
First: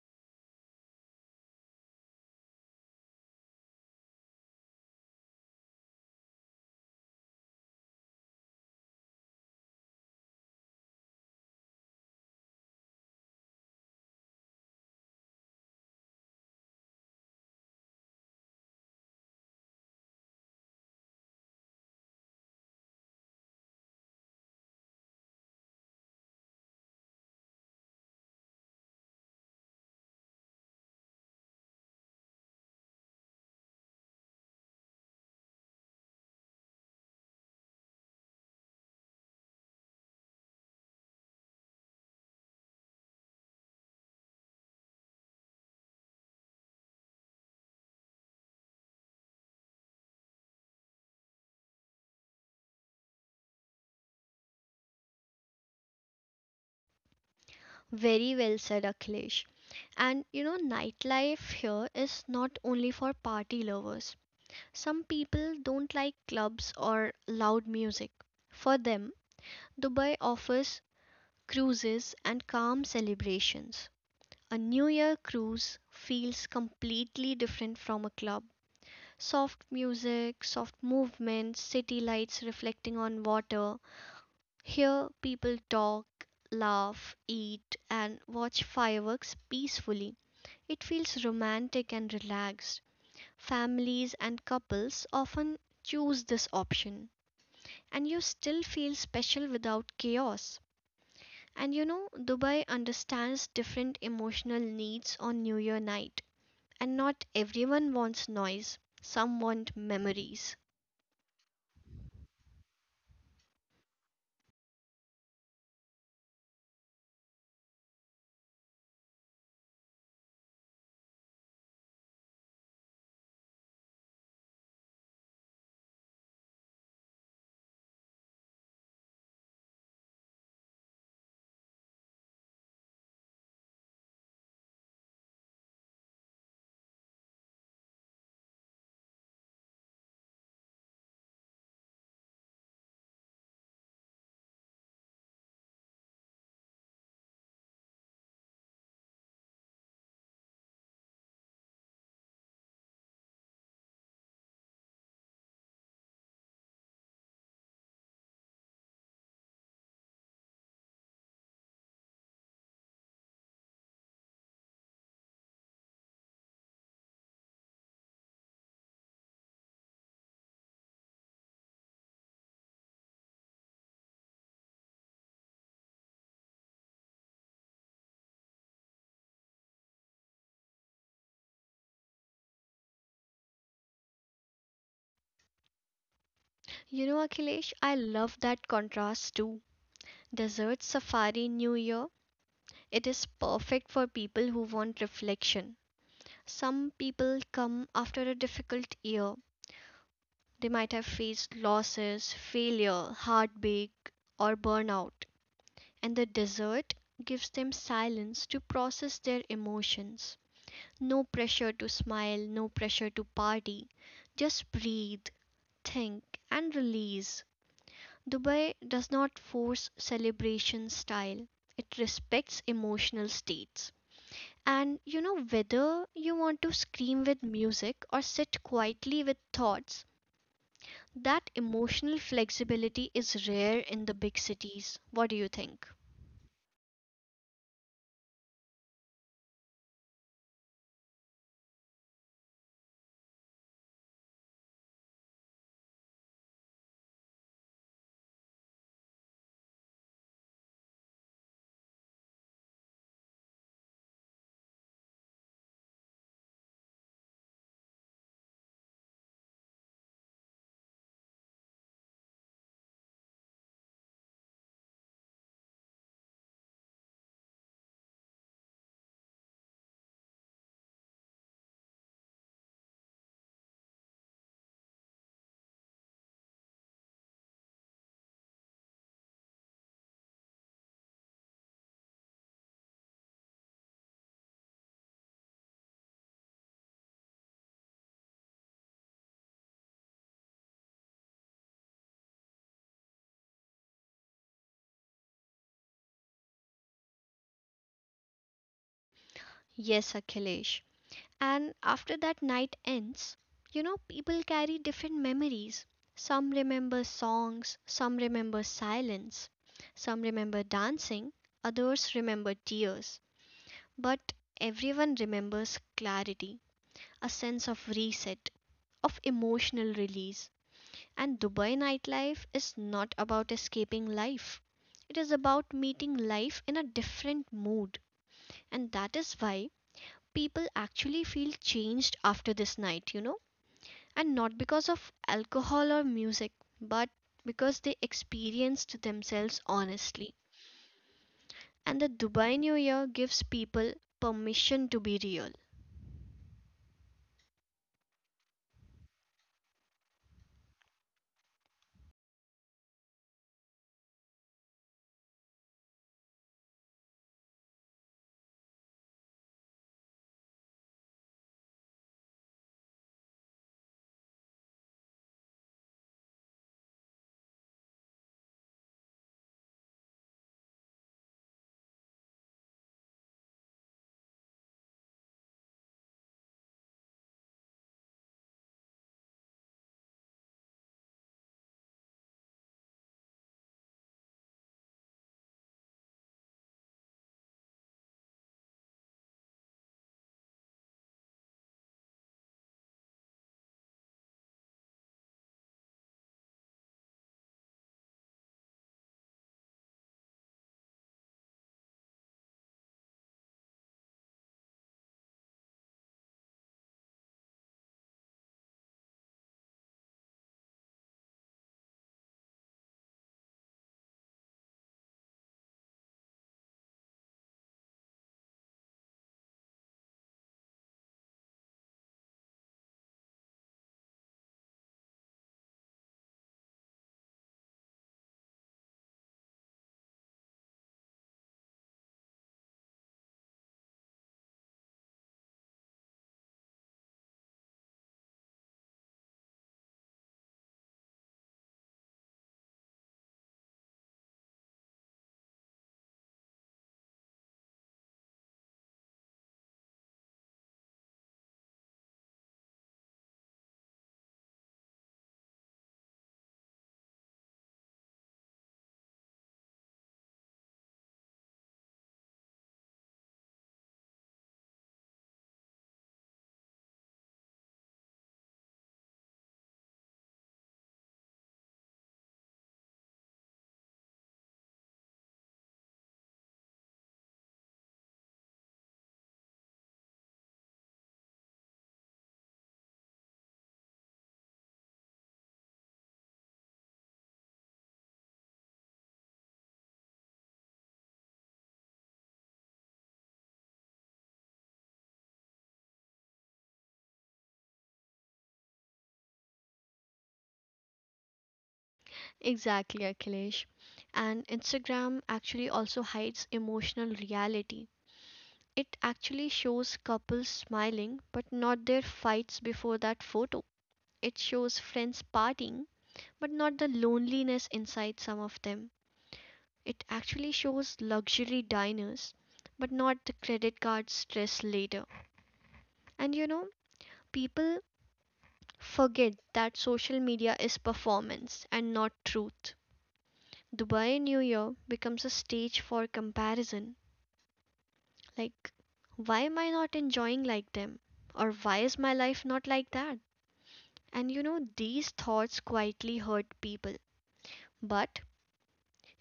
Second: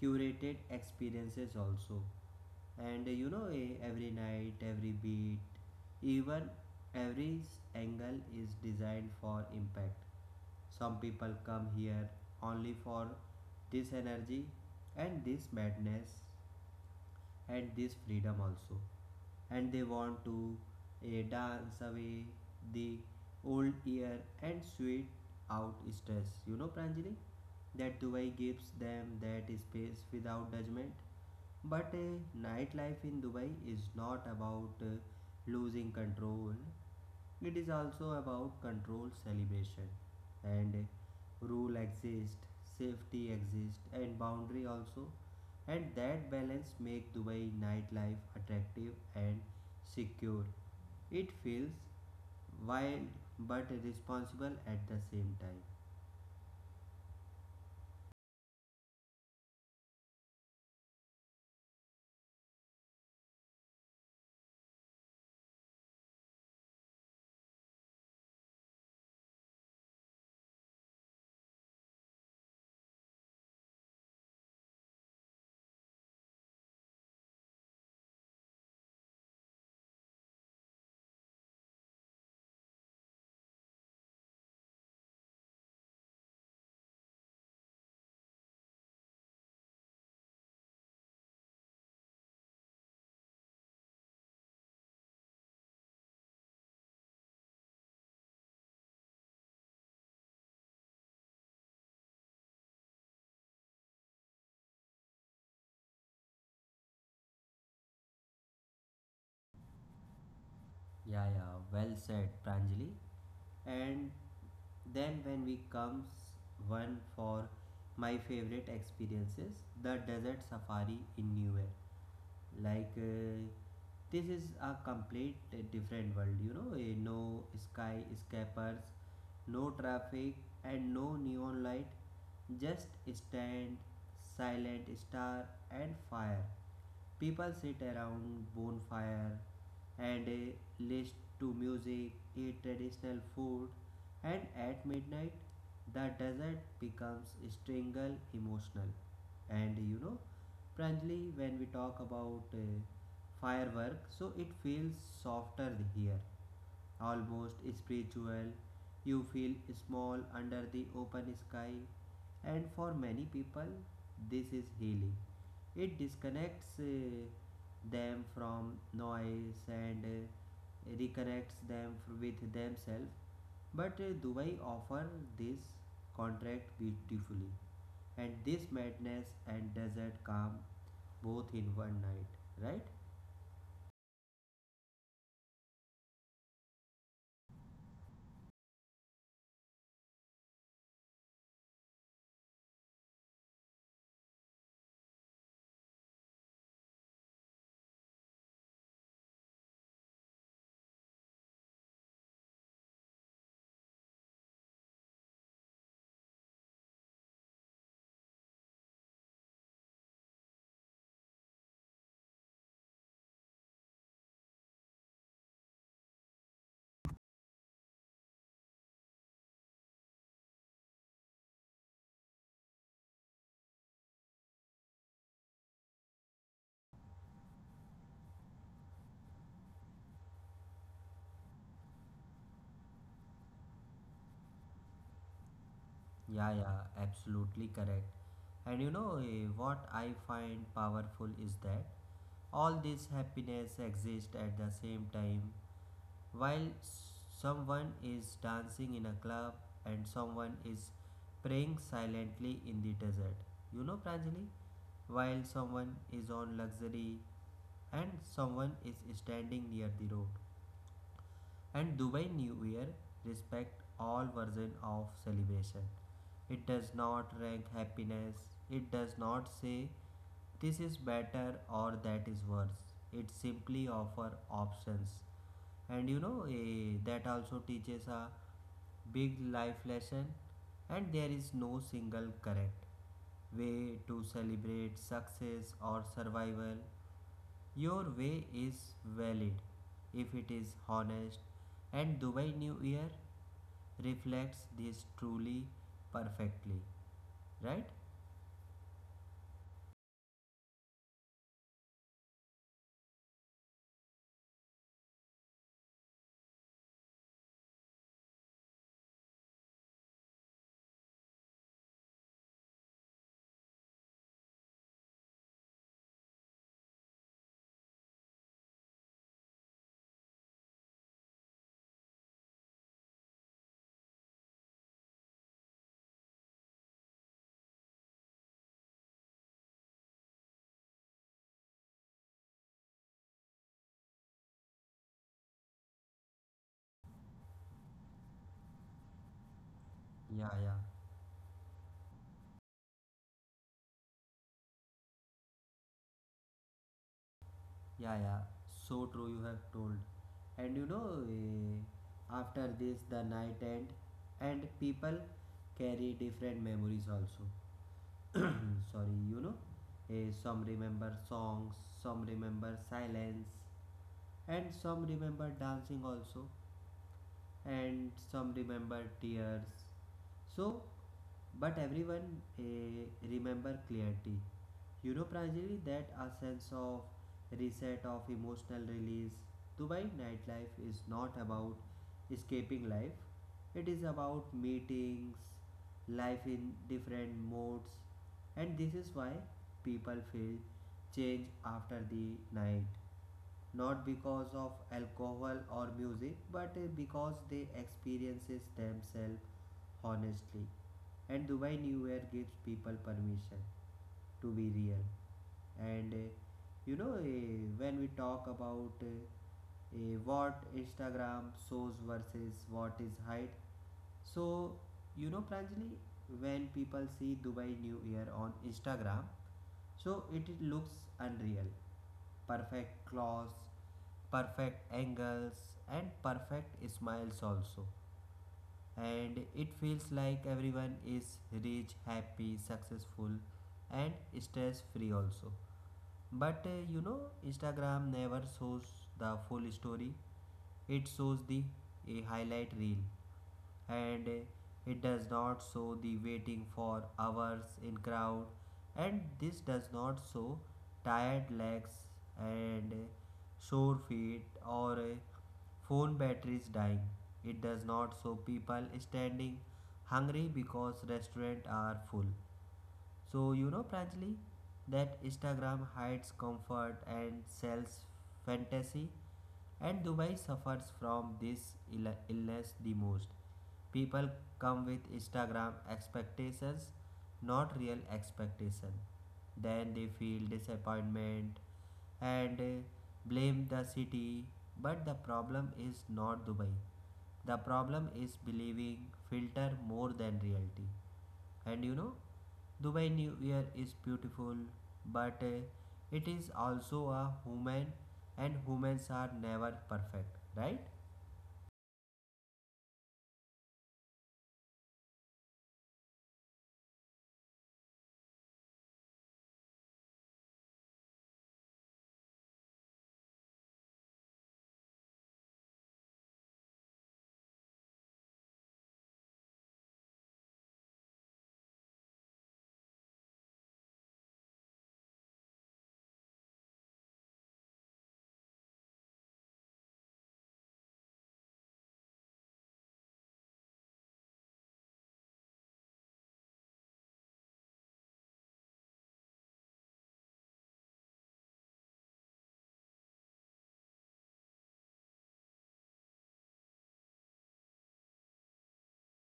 curated experiences also. And you know, every night, every beat, even angle is designed for impact. Some people come here only for this energy and this madness and this freedom also, and they want to dance away the old year and sweat out stress. You know, Pranjali, that Dubai gives them that space without judgment. But nightlife in Dubai is not about losing control, it is also about control, celebration, and rule exist, safety exist, and boundary also. And that balance make Dubai nightlife attractive and secure. It feels wild but responsible at the same time.
Very well said, Akhilesh. And you know, nightlife here is not only for party lovers. Some people don't like clubs or loud music. For them, Dubai offers cruises and calm celebrations. A New Year cruise feels completely different from a club. Soft music, soft movement, city lights reflecting on water. Here, people talk, laugh, eat, and watch fireworks peacefully. It feels romantic and relaxed. Families and couples often choose this option, and you still feel special without chaos. And you know, Dubai understands different emotional needs on New Year night, and not everyone wants noise, some want memories.
Yeah, yeah, well said, Pranjali. And then when we comes one for my favorite experiences, the desert safari in New York. like uh, this is a complete different world. You know, no sky escapers, no traffic, and no neon light, just stand, silent star, and fire. People sit around bonfire and listen to music, eat traditional food, and at midnight the desert becomes strangle emotional. And you know, Pranjali, when we talk about firework, so it feels softer here, almost spiritual. You feel small under the open sky, and for many people, this is healing. It disconnects them from noise and reconnects with themselves. But Dubai offers this contract beautifully, and this madness and desert calm both in one night, right?
You know, Akhilesh, I love that contrast too. Desert safari New Year, it is perfect for people who want reflection. Some people come after a difficult year. They might have faced losses, failure, heartbreak, or burnout. And the desert gives them silence to process their emotions. No pressure to smile, no pressure to party. Just breathe, think, and release. Dubai does not force celebration style, it respects emotional states. And you know, whether you want to scream with music or sit quietly with thoughts, that emotional flexibility is rare in the big cities. What do you think?
Yeah, yeah, absolutely correct. And you know, what I find powerful is that all this happiness exists at the same time. While someone is dancing in a club and someone is praying silently in the desert, you know, Pranjali, while someone is on luxury and someone is standing near the road. And Dubai New Year respect all version of celebration. It does not rank happiness. It does not say this is better or that is worse. It simply offer options. And you know, that also teaches a big life lesson, and there is no single correct way to celebrate success or survival. Your way is valid if it is honest, and Dubai New Year reflects this truly perfectly, right?
Yes, Akhilesh. And after that night ends, you know, people carry different memories. Some remember songs, some remember silence, some remember dancing, others remember tears. But everyone remembers clarity, a sense of reset of emotional release. And Dubai nightlife is not about escaping life, it is about meeting life in a different mood. And that is why people actually feel changed after this night, you know, and not because of alcohol or music, but because they experienced themselves honestly.
Yeah, yeah,
And the Dubai New Year gives people permission to be real.
yeah. So true, you have told. And you know, after this, the night end, and people carry different memories also. Sorry, you know, some remember songs, some remember silence, and some remember dancing also. And some remember tears. So, but everyone remember clarity. You know, Pranjali, that a sense of reset of emotional release. Dubai nightlife is not about escaping life. It is about meetings, life in different modes, and this is why people feel change after the night, not because of alcohol or music, but because they experiences themselves honestly. And Dubai New Year gives people permission to be real. And you know, when we talk about what Instagram shows versus what is hide, so you know, Pranjali, when people see Dubai New Year on Instagram, so it looks unreal, perfect clothes, perfect angles, and perfect smiles also. And it feels like everyone is rich, happy, successful, and stress free also. But you know, Instagram never shows the full story. It shows the a highlight reel, and it does not show the waiting for hours in crowd, and this does not show tired legs and sore feet or phone batteries dying. It does not show people standing hungry because restaurants are full. So, you know, Pranjali, that Instagram hides comfort and sells fantasy, and Dubai suffers from this illness the most. People come with Instagram expectations, not real expectation. Then they feel disappointment and blame the city. But the problem is not Dubai. The problem is believing filter more than reality. And you know, Dubai New Year is beautiful, but it is also a human, and humans are never perfect, right?
Exactly, Akhilesh. And Instagram actually also hides emotional reality. It actually shows couples smiling, but not their fights before that photo. It shows friends partying, but not the loneliness inside some of them. It actually shows luxury diners, but not the credit card stress later. And you know, people forget that social media is performance and not truth. Dubai New Year becomes a stage for comparison. Like, why am I not enjoying like them? Or why is my life not like that? And you know, these thoughts quietly hurt people. But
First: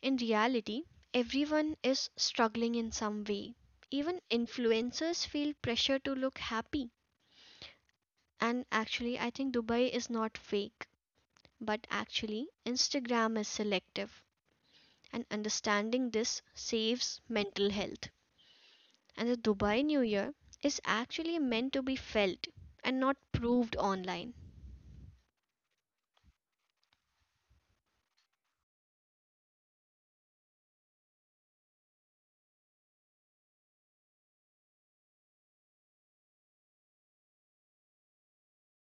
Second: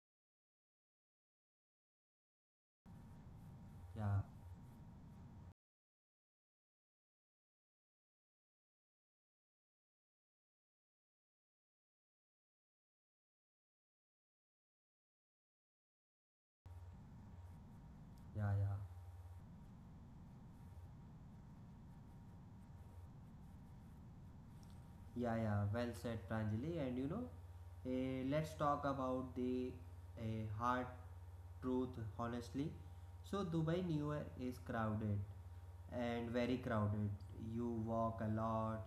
in reality, everyone is struggling in some way. Even
Yeah,
influencers feel pressure to look happy. And actually, I think Dubai is not fake, but actually, Instagram is selective. And understanding this saves mental health.
yeah, yeah.
And the Dubai New Year is actually meant to be felt and not proved online.
Yeah, yeah, well said, Pranjali. And you know, eh, let's talk about the hard truth honestly. So, Dubai New Year is crowded, and very crowded. You walk a lot,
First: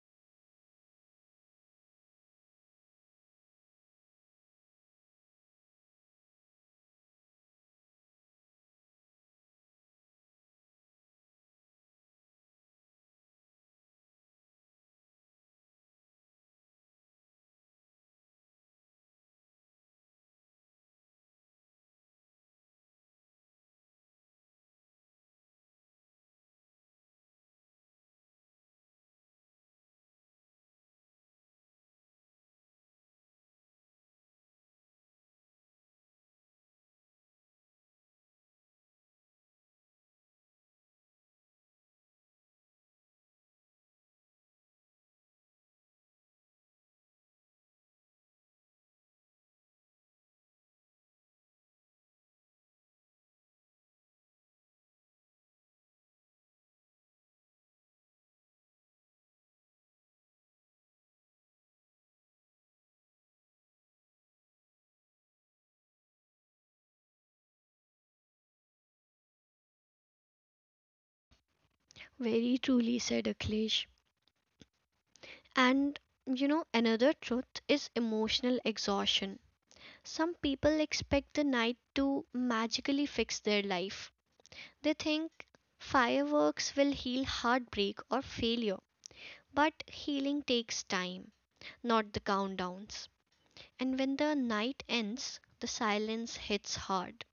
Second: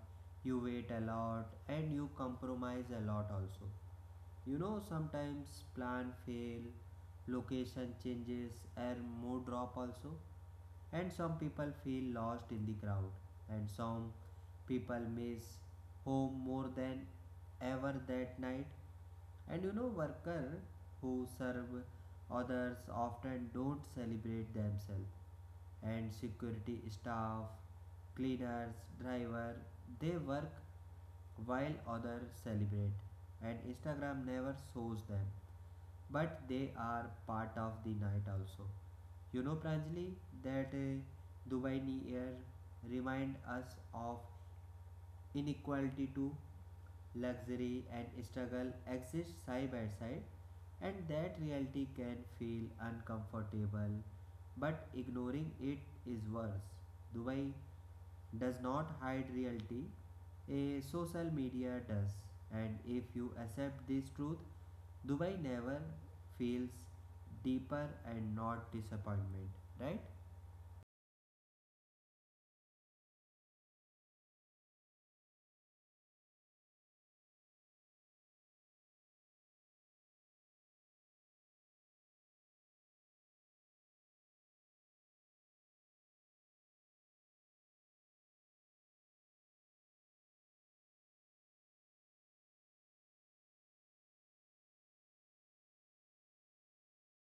you wait a lot, and you compromise a lot also. You know, sometimes plan fail, location changes, and mood drop also. And some people feel lost in the crowd, and some people miss home more than ever that night. And you know, workers who serve others often don't celebrate themselves, and security staff, cleaners, driver, they work while others celebrate, and Instagram never shows them, but they are part of the night also. You know, Pranjali, that Dubai New Year remind us of inequality to luxury and struggle exist side by side, and that reality can feel uncomfortable, but ignoring it is worse. Dubai does not hide reality, a social media does, and if you accept this truth, Dubai never feels deeper and not disappointment, right?
Very truly said, Akhilesh. And you know, another truth is emotional exhaustion. Some people expect the night to magically fix their life. They think fireworks will heal heartbreak or failure, but healing takes time, not the countdowns. And when the night ends, the silence hits hard.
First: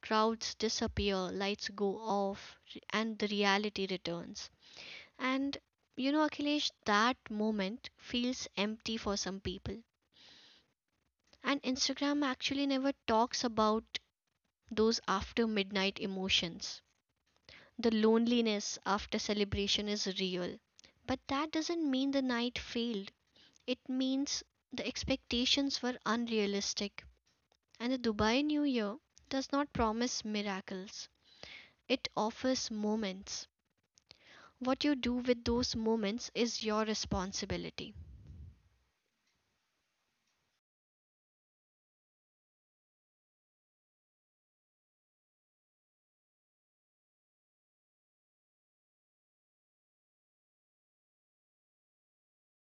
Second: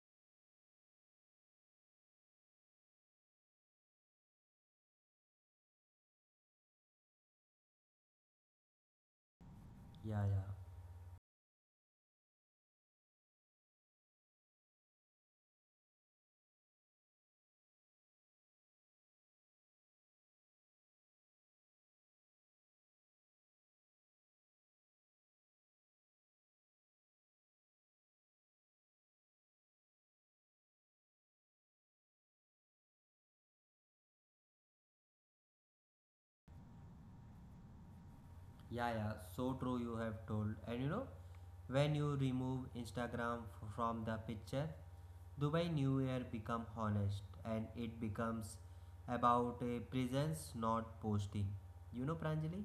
Crowds disappear, lights go off, and the reality returns. And you know, Akhilesh, that moment feels empty for some people.
Yeah, yeah.
And Instagram actually never talks about those after midnight emotions. The loneliness after celebration is real. But that doesn't mean the night failed. It means the expectations were unrealistic. And the Dubai New Year does not promise miracles, it offers moments. What you do with those moments is your responsibility.
Yeah, yeah, so true, you have told. And you know, when you remove Instagram from the picture, Dubai New Year become honest and it becomes about a presence not posting. You know, Pranjali?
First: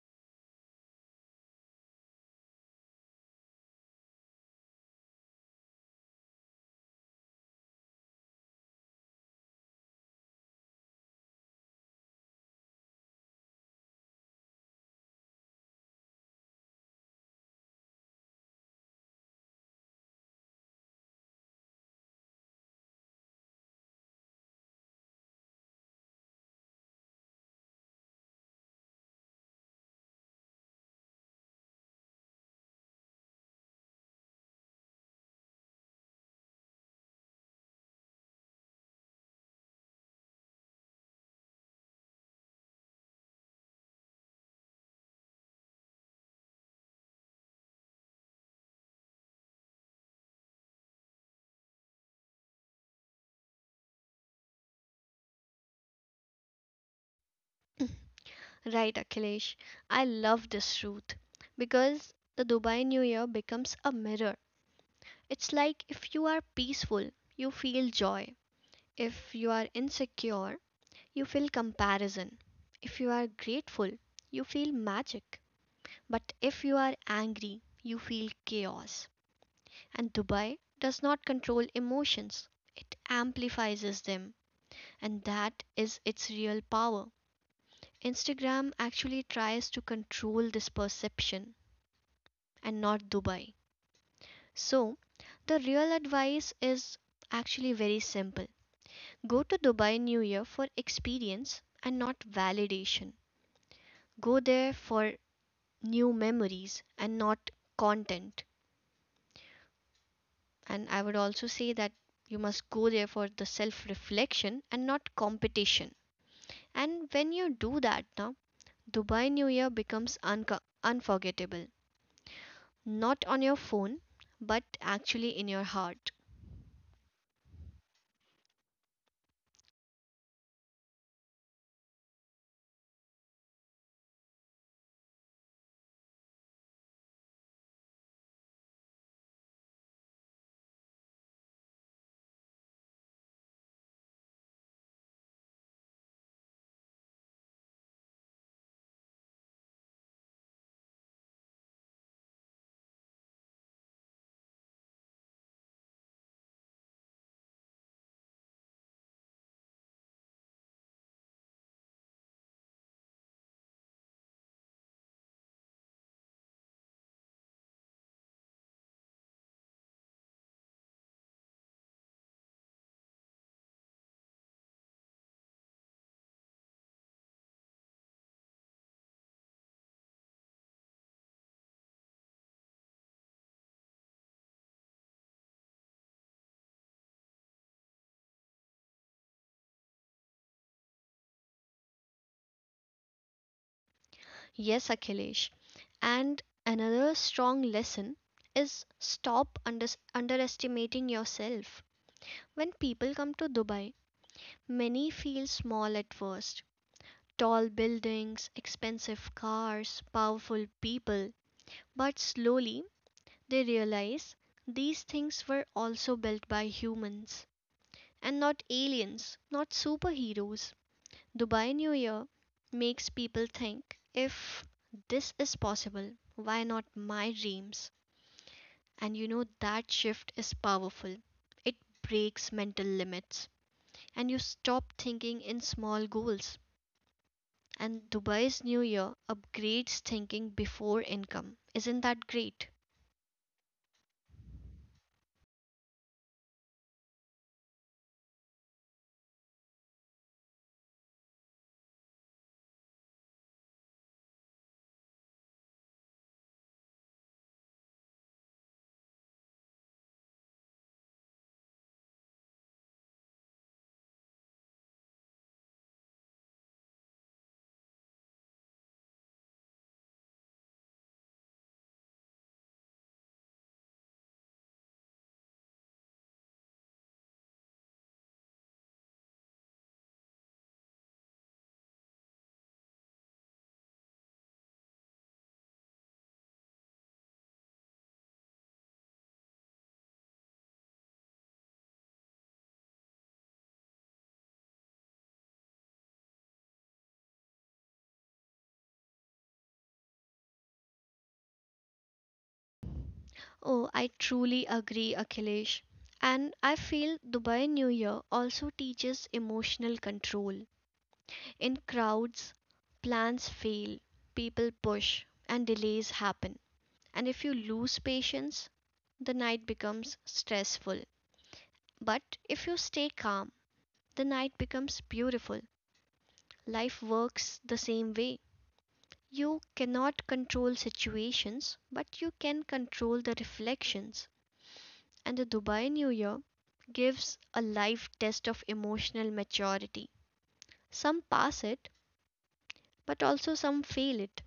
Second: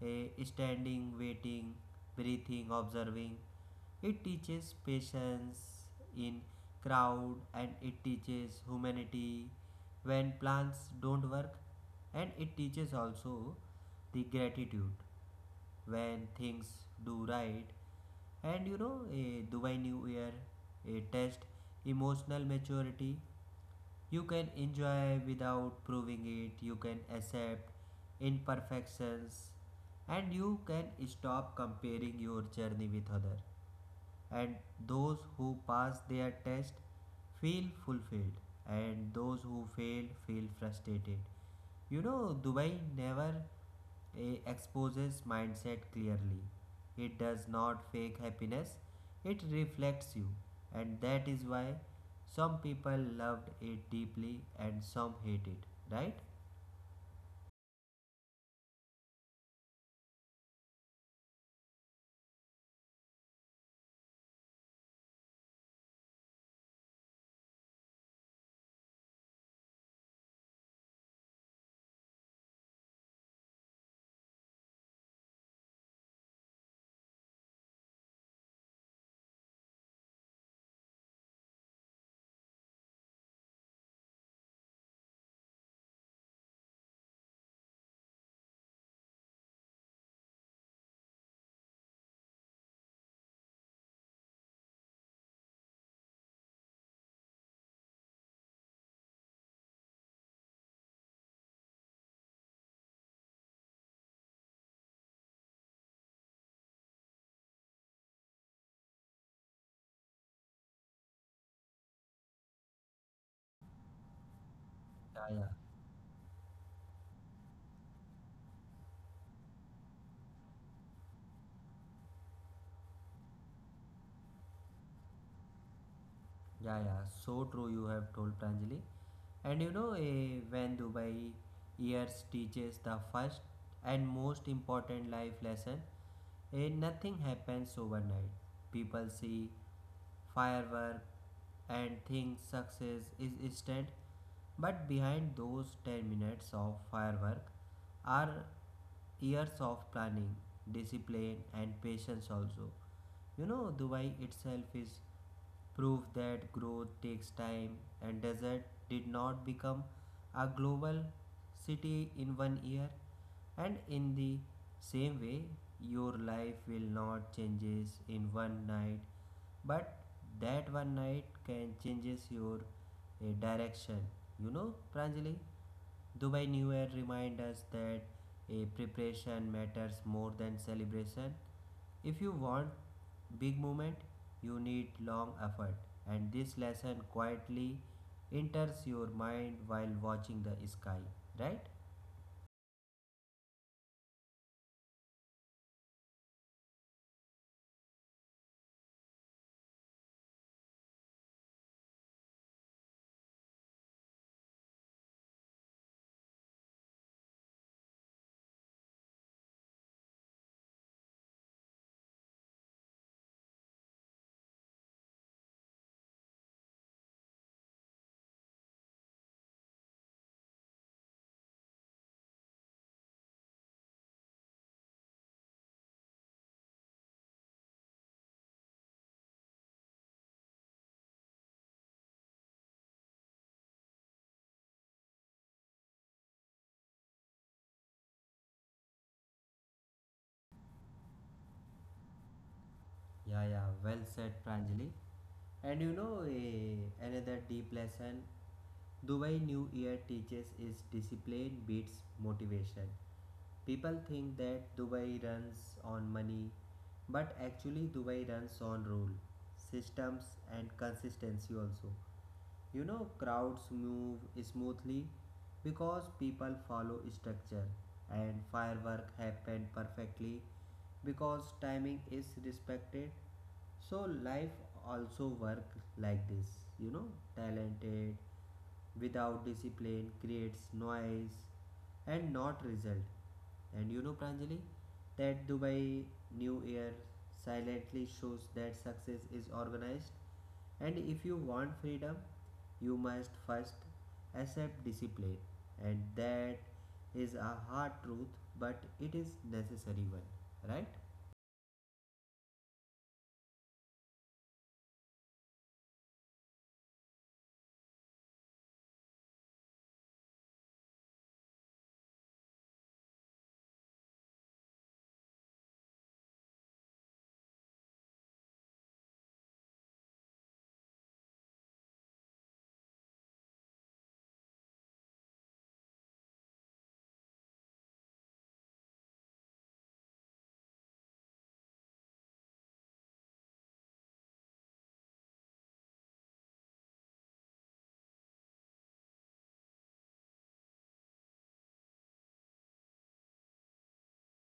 A standing, waiting, breathing, observing. It teaches patience in crowd, and it teaches humanity when plans don't work, and it teaches also the gratitude when things do right. And you know, a Dubai New Year a test emotional maturity. You can enjoy without proving it, you can accept imperfections, and you can stop comparing your journey with others. And those who pass their test feel fulfilled, and those who fail feel frustrated. You know, Dubai never exposes mindset clearly. It does not fake happiness, it reflects you, and that is why some people loved it deeply and some hate it, right?
Right, Akhilesh. I love this truth because the Dubai New Year becomes a mirror. It's like, if you are peaceful, you feel joy. If you are insecure, you feel comparison. If you are grateful, you feel magic. But if you are angry, you feel chaos. And Dubai does not control emotions, it amplifies them. And that is its real power. Instagram actually tries to control this perception and not Dubai. So, the real advice is actually very simple. Go to Dubai New Year for experience and not validation. Go there for new memories and not content. And I would also say that you must go there for the self reflection and not
Yeah, yeah.
competition. And when you do that now, Dubai New Year becomes unforgettable. Not on your phone, but actually in your heart.
Yeah, yeah, so true. You have told, Pranjali, and you know, when Dubai years teaches the first and most important life lesson, nothing happens overnight. People see firework and think success is instant, but behind those 10 minutes of firework are years of planning, discipline, and patience also. You know, Dubai itself is prove that growth takes time, and desert did not become a global city in 1 year, and in the same way your life will not changes in one night, but that one night can changes your direction. You know, Pranjali, Dubai New Year reminds us that a preparation matters more than celebration. If you want big moment, you need long effort, and this lesson quietly enters your mind while watching the sky, right?
Yes, Akhilesh. And another strong lesson is stop underestimating yourself. When people come to Dubai, many feel small at first. Tall buildings, expensive cars, powerful people. But slowly they realize these things were also built by humans and not aliens, not superheroes. Dubai New Year makes people think, if this is possible, why not my dreams? And you know, that shift is powerful, it breaks mental limits, and you stop thinking in small goals. And Dubai's New Year upgrades thinking before income. Isn't that great?
Yeah, yeah, well said, Pranjali. And you know, another deep lesson Dubai New Year teaches is discipline beats motivation. People think that Dubai runs on money, but actually, Dubai runs on rule, systems, and consistency also. You know, crowds move smoothly because people follow structure, and firework happen perfectly because timing is respected. So life also work like this. You know, talented without discipline creates noise and not result. And you know, Pranjali, that Dubai New Year silently shows that success is organized. And if you want freedom, you must first accept discipline. And that is a hard truth, but it is necessary one, right?
Oh, I truly agree, Akhilesh. And I feel Dubai New Year also teaches emotional control. In crowds, plans fail, people push, and delays happen. And if you lose patience, the night becomes stressful. But if you stay calm, the night becomes beautiful. Life works the same way. You cannot control situations, but you can control the reflections. And the Dubai New Year gives a live test of emotional maturity. Some pass it, but also some fail it.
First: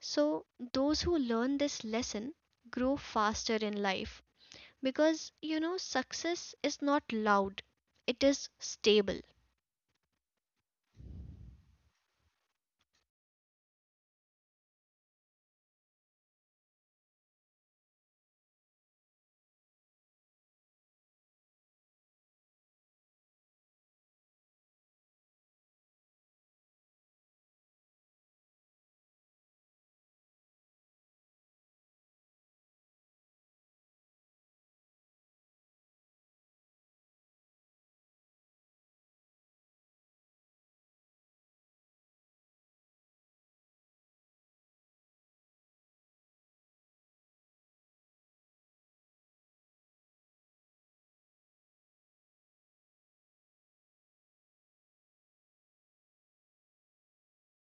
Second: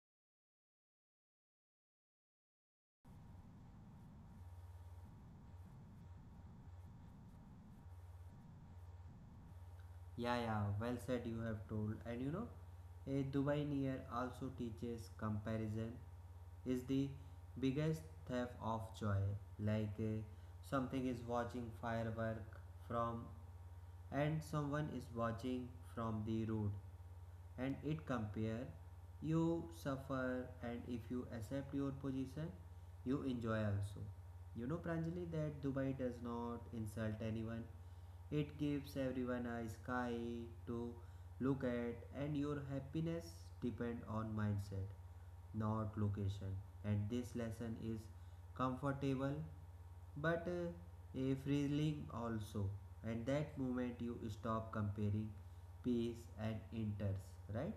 So, those who learn this lesson grow faster in life, because you know, success is not loud, it is stable.
Yeah, yeah, well said, you have told. And you know, a Dubai near also teaches comparison is the biggest theft of joy. Like uh, something is watching firework from, and someone is watching from the road, and it compare you suffer, and if you accept your position, you enjoy also. You know, Pranjali, that Dubai does not insult anyone, it gives everyone a sky to look at, and your happiness depends on mindset, not location. And this lesson is comfortable but a freeing also. And that moment you stop comparing, peace and enters, right?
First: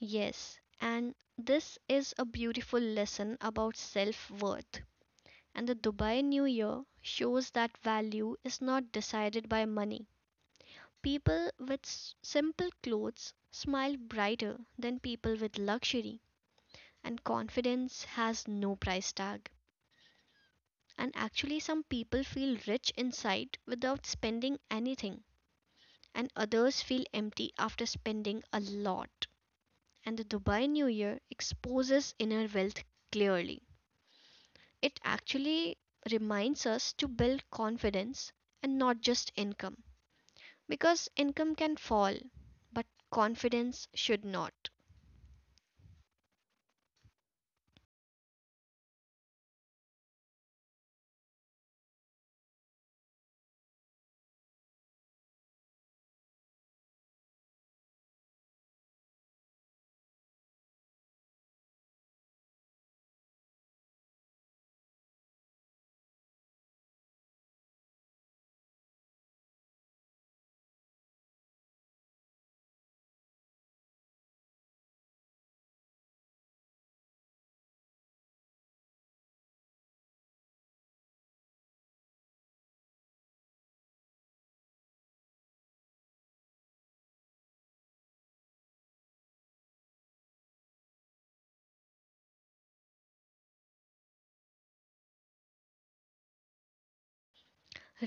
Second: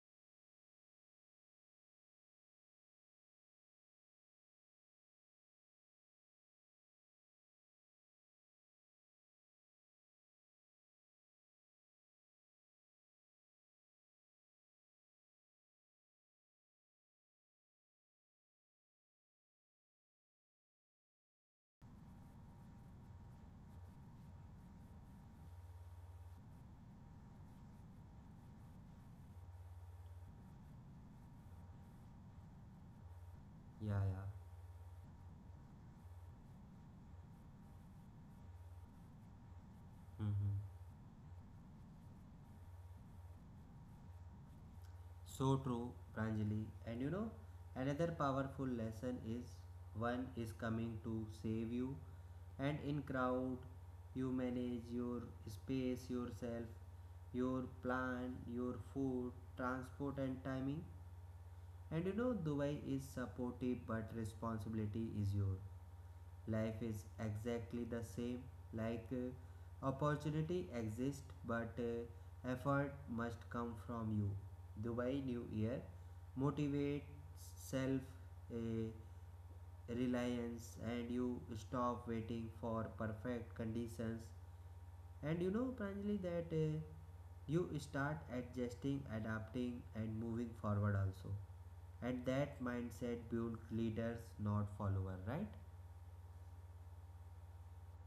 Yes, and this is a beautiful lesson about self worth, and the Dubai New Year shows that value is not decided by money. People with simple clothes smile brighter than people with luxury, and confidence has no price tag. And actually, some people feel rich inside without spending anything, and others feel empty after spending a lot. And the Dubai New Year exposes inner wealth clearly.
Yeah, yeah.
It actually reminds us to build confidence and not just income,
Mm-hmm.
because income can fall but confidence should not.
So true, Pranjali. And you know, another powerful lesson is one is coming to save you, and in crowd, you manage your space, yourself, your plan, your food, transport, and timing. And you know, Dubai is supportive, but responsibility is yours. Life is exactly the same. Like opportunity exists, but effort must come from you. Dubai New Year motivate self uh, reliance, and you stop waiting for perfect conditions. And you know, Pranjali, that you start adjusting, adapting, and moving forward also, and that mindset build leaders, not follower, right?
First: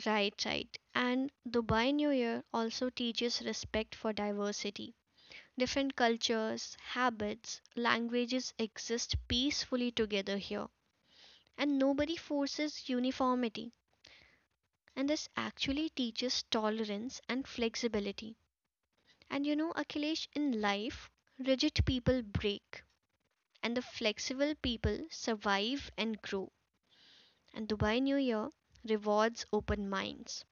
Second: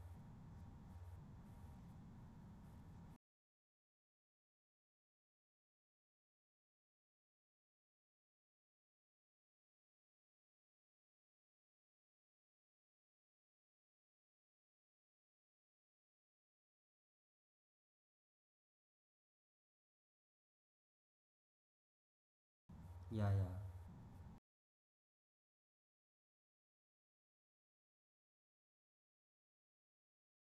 Right, right. And Dubai New Year also teaches respect for diversity. Different cultures, habits, languages exist peacefully together here, and nobody forces uniformity. And this actually teaches tolerance and flexibility. And you know, Akhilesh, in life rigid people break,
yeah yeah
and the flexible people survive and grow. And Dubai New Year rewards open minds.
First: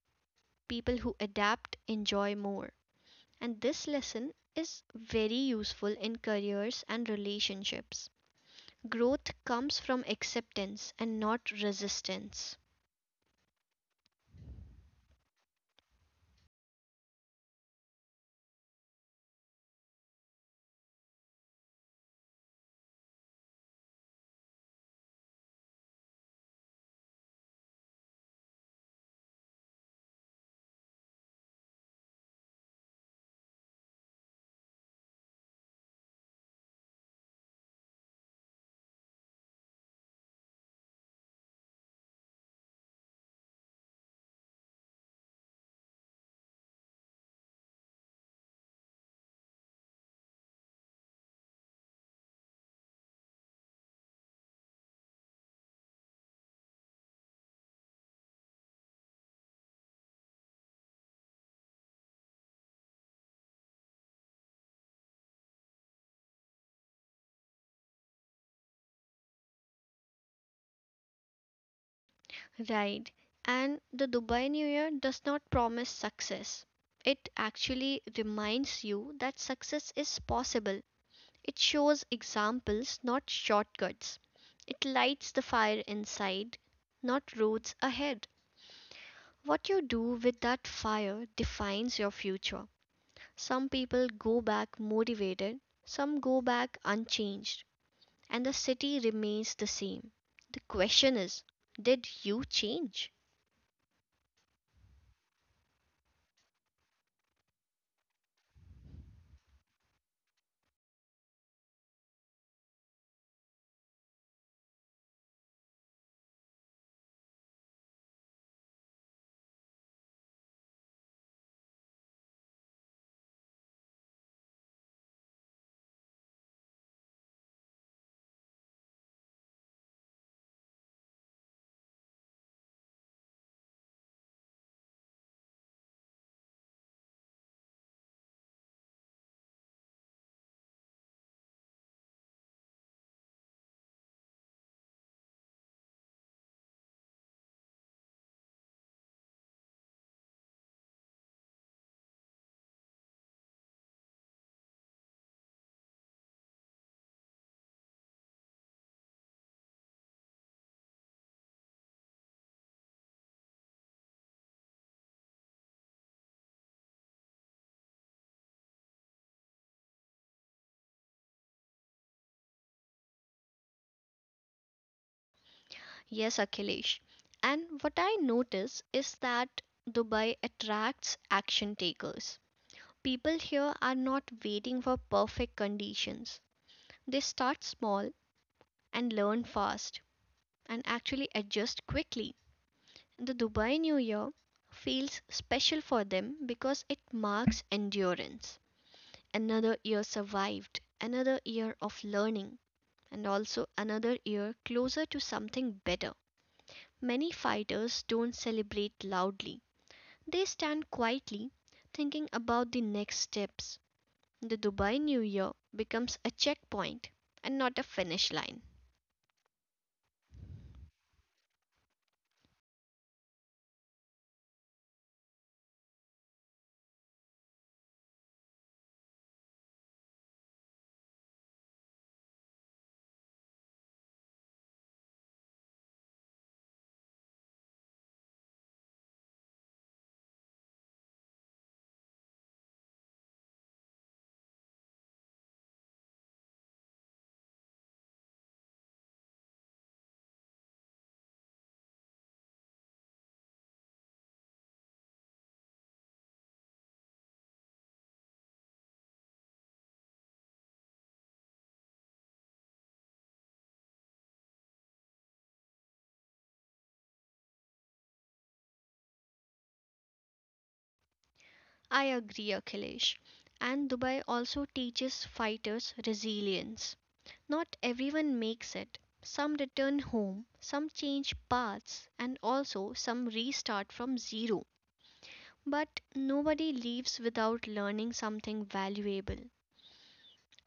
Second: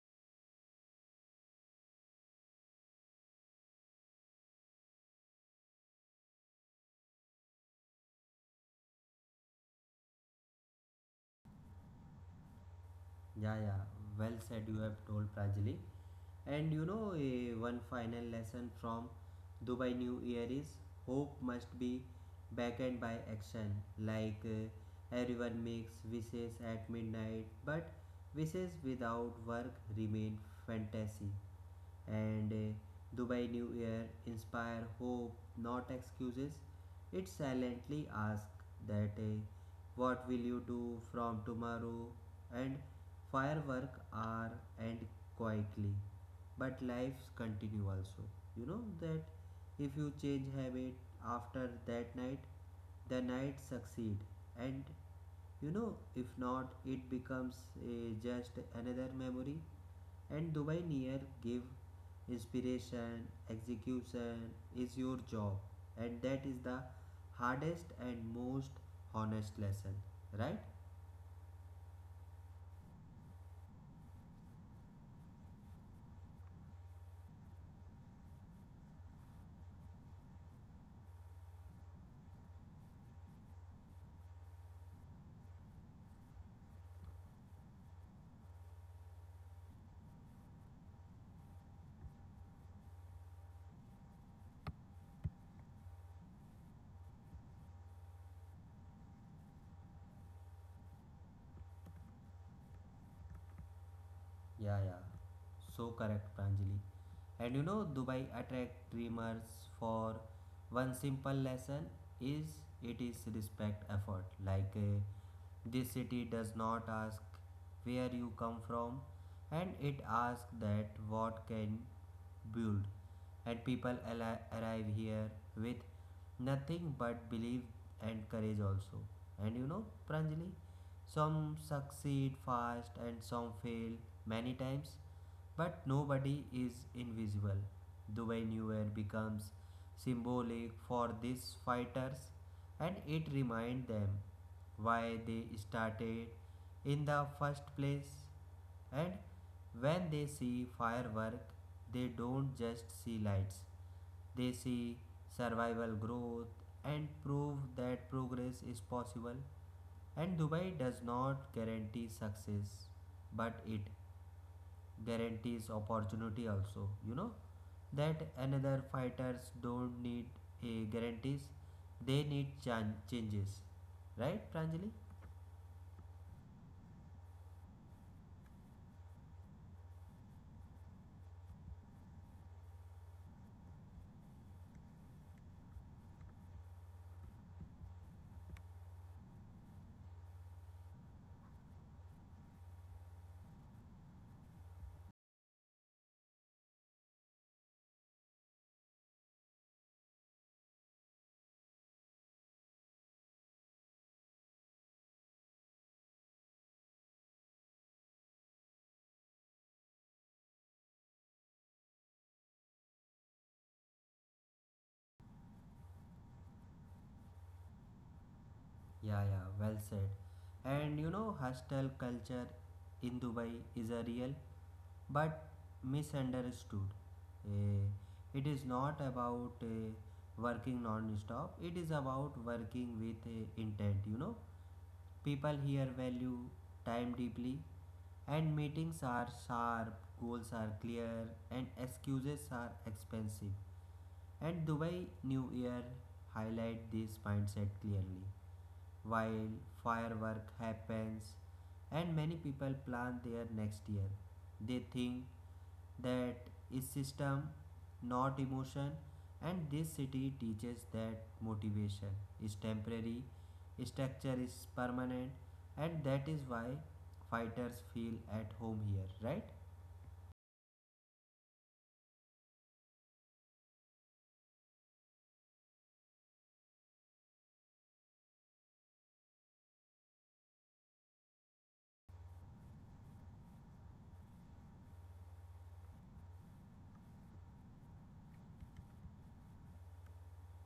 People who adapt enjoy more. And this lesson is very useful in careers and relationships. Growth comes from acceptance and not resistance.
Yeah, yeah. Well said, you have told Prajali. And you know, one final lesson from Dubai New Year is hope must be backed by action. Like everyone makes wishes at midnight, but wishes without work remain fantasy. And Dubai New Year inspire hope, not excuses. It silently asks that what will you do from tomorrow? And firework are end quietly, but lives continue also. You know that if you change habit after that night, the night succeed. And you know, if not, it becomes just another memory. And Dubai Near give inspiration, execution is your job, and that is the hardest and most honest lesson, right?
Right. And the Dubai New Year does not promise success. It actually reminds you that success is possible. It shows examples, not shortcuts. It lights the fire inside, not roads ahead. What you do with that fire defines your future. Some people go back motivated, some go back unchanged, and the city remains the same. The question is, did you change?
Yeah, yeah, so correct, Pranjali. And you know, Dubai attract dreamers for one simple lesson is it is respect effort. Like this city does not ask where you come from, and it asks that what can build. And people arrive here with nothing but belief and courage also. And you know, Pranjali, some succeed fast and some fail many times, but nobody is invisible. Dubai New Year becomes symbolic for these fighters, and it reminds them why they started in the first place. And when they see firework, they don't just see lights. They see survival growth and prove that progress is possible. And Dubai does not guarantee success, but it guarantees opportunity also. You know that another fighters don't need a guarantees, they need changes, right, Pranjali?
Yes, Akhilesh. And what I notice is that Dubai attracts action takers. People here are not waiting for perfect conditions. They start small and learn fast and actually adjust quickly. The Dubai New Year feels special for them because it marks endurance. Another year survived, another year of learning, and also another year closer to something better. Many fighters don't celebrate loudly, they stand quietly thinking about the next steps. The Dubai New Year becomes a checkpoint and not a finish line.
Yeah, yeah, well said. And you know, hostel culture in Dubai is a real but misunderstood. Eh, it is not about working non stop, it is about working with intent, you know. People here value time deeply, and meetings are sharp, goals are clear, and excuses are expensive. And Dubai New Year highlight this mindset clearly. While firework happens and many people plan their next year, they think that is system, not emotion. And this city teaches that motivation is temporary, structure is permanent, and that is why fighters feel at home here, right?
I agree, Akhilesh. And Dubai also teaches fighters resilience. Not everyone makes it. Some return home, some change paths, and also some restart from zero. But nobody leaves without learning something valuable.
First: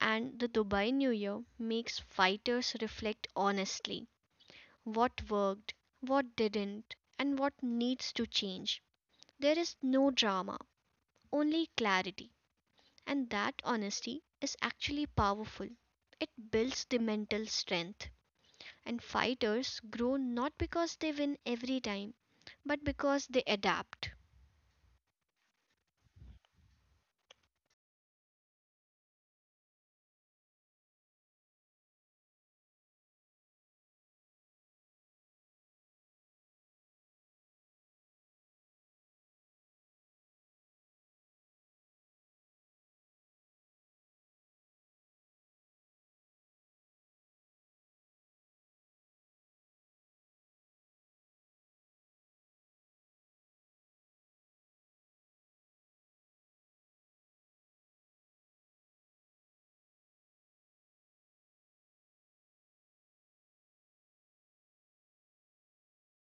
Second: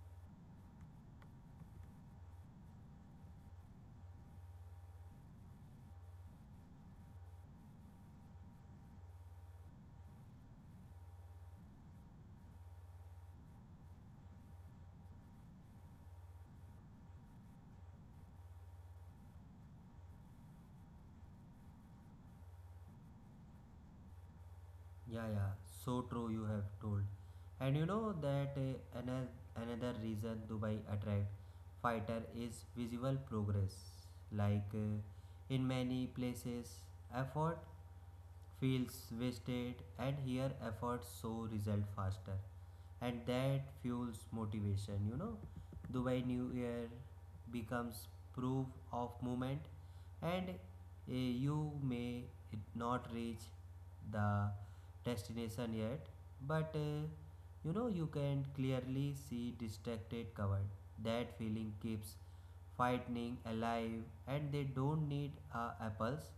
And the Dubai New Year makes fighters reflect honestly. What worked, what didn't, and what needs to change. There is no drama, only clarity, and that honesty is actually powerful. It builds the mental strength, and fighters grow not because they win every time, but because they adapt.
Yeah, yeah, so true, you have told. And you know that another reason Dubai attract fighter is visible progress. Like in many places effort feels wasted, and here efforts show result faster, and that fuels motivation. You know, Dubai New Year becomes proof of movement. And you may not reach the destination yet, but you know you can clearly see distracted covered. That feeling keeps fighting alive, and they don't need apples,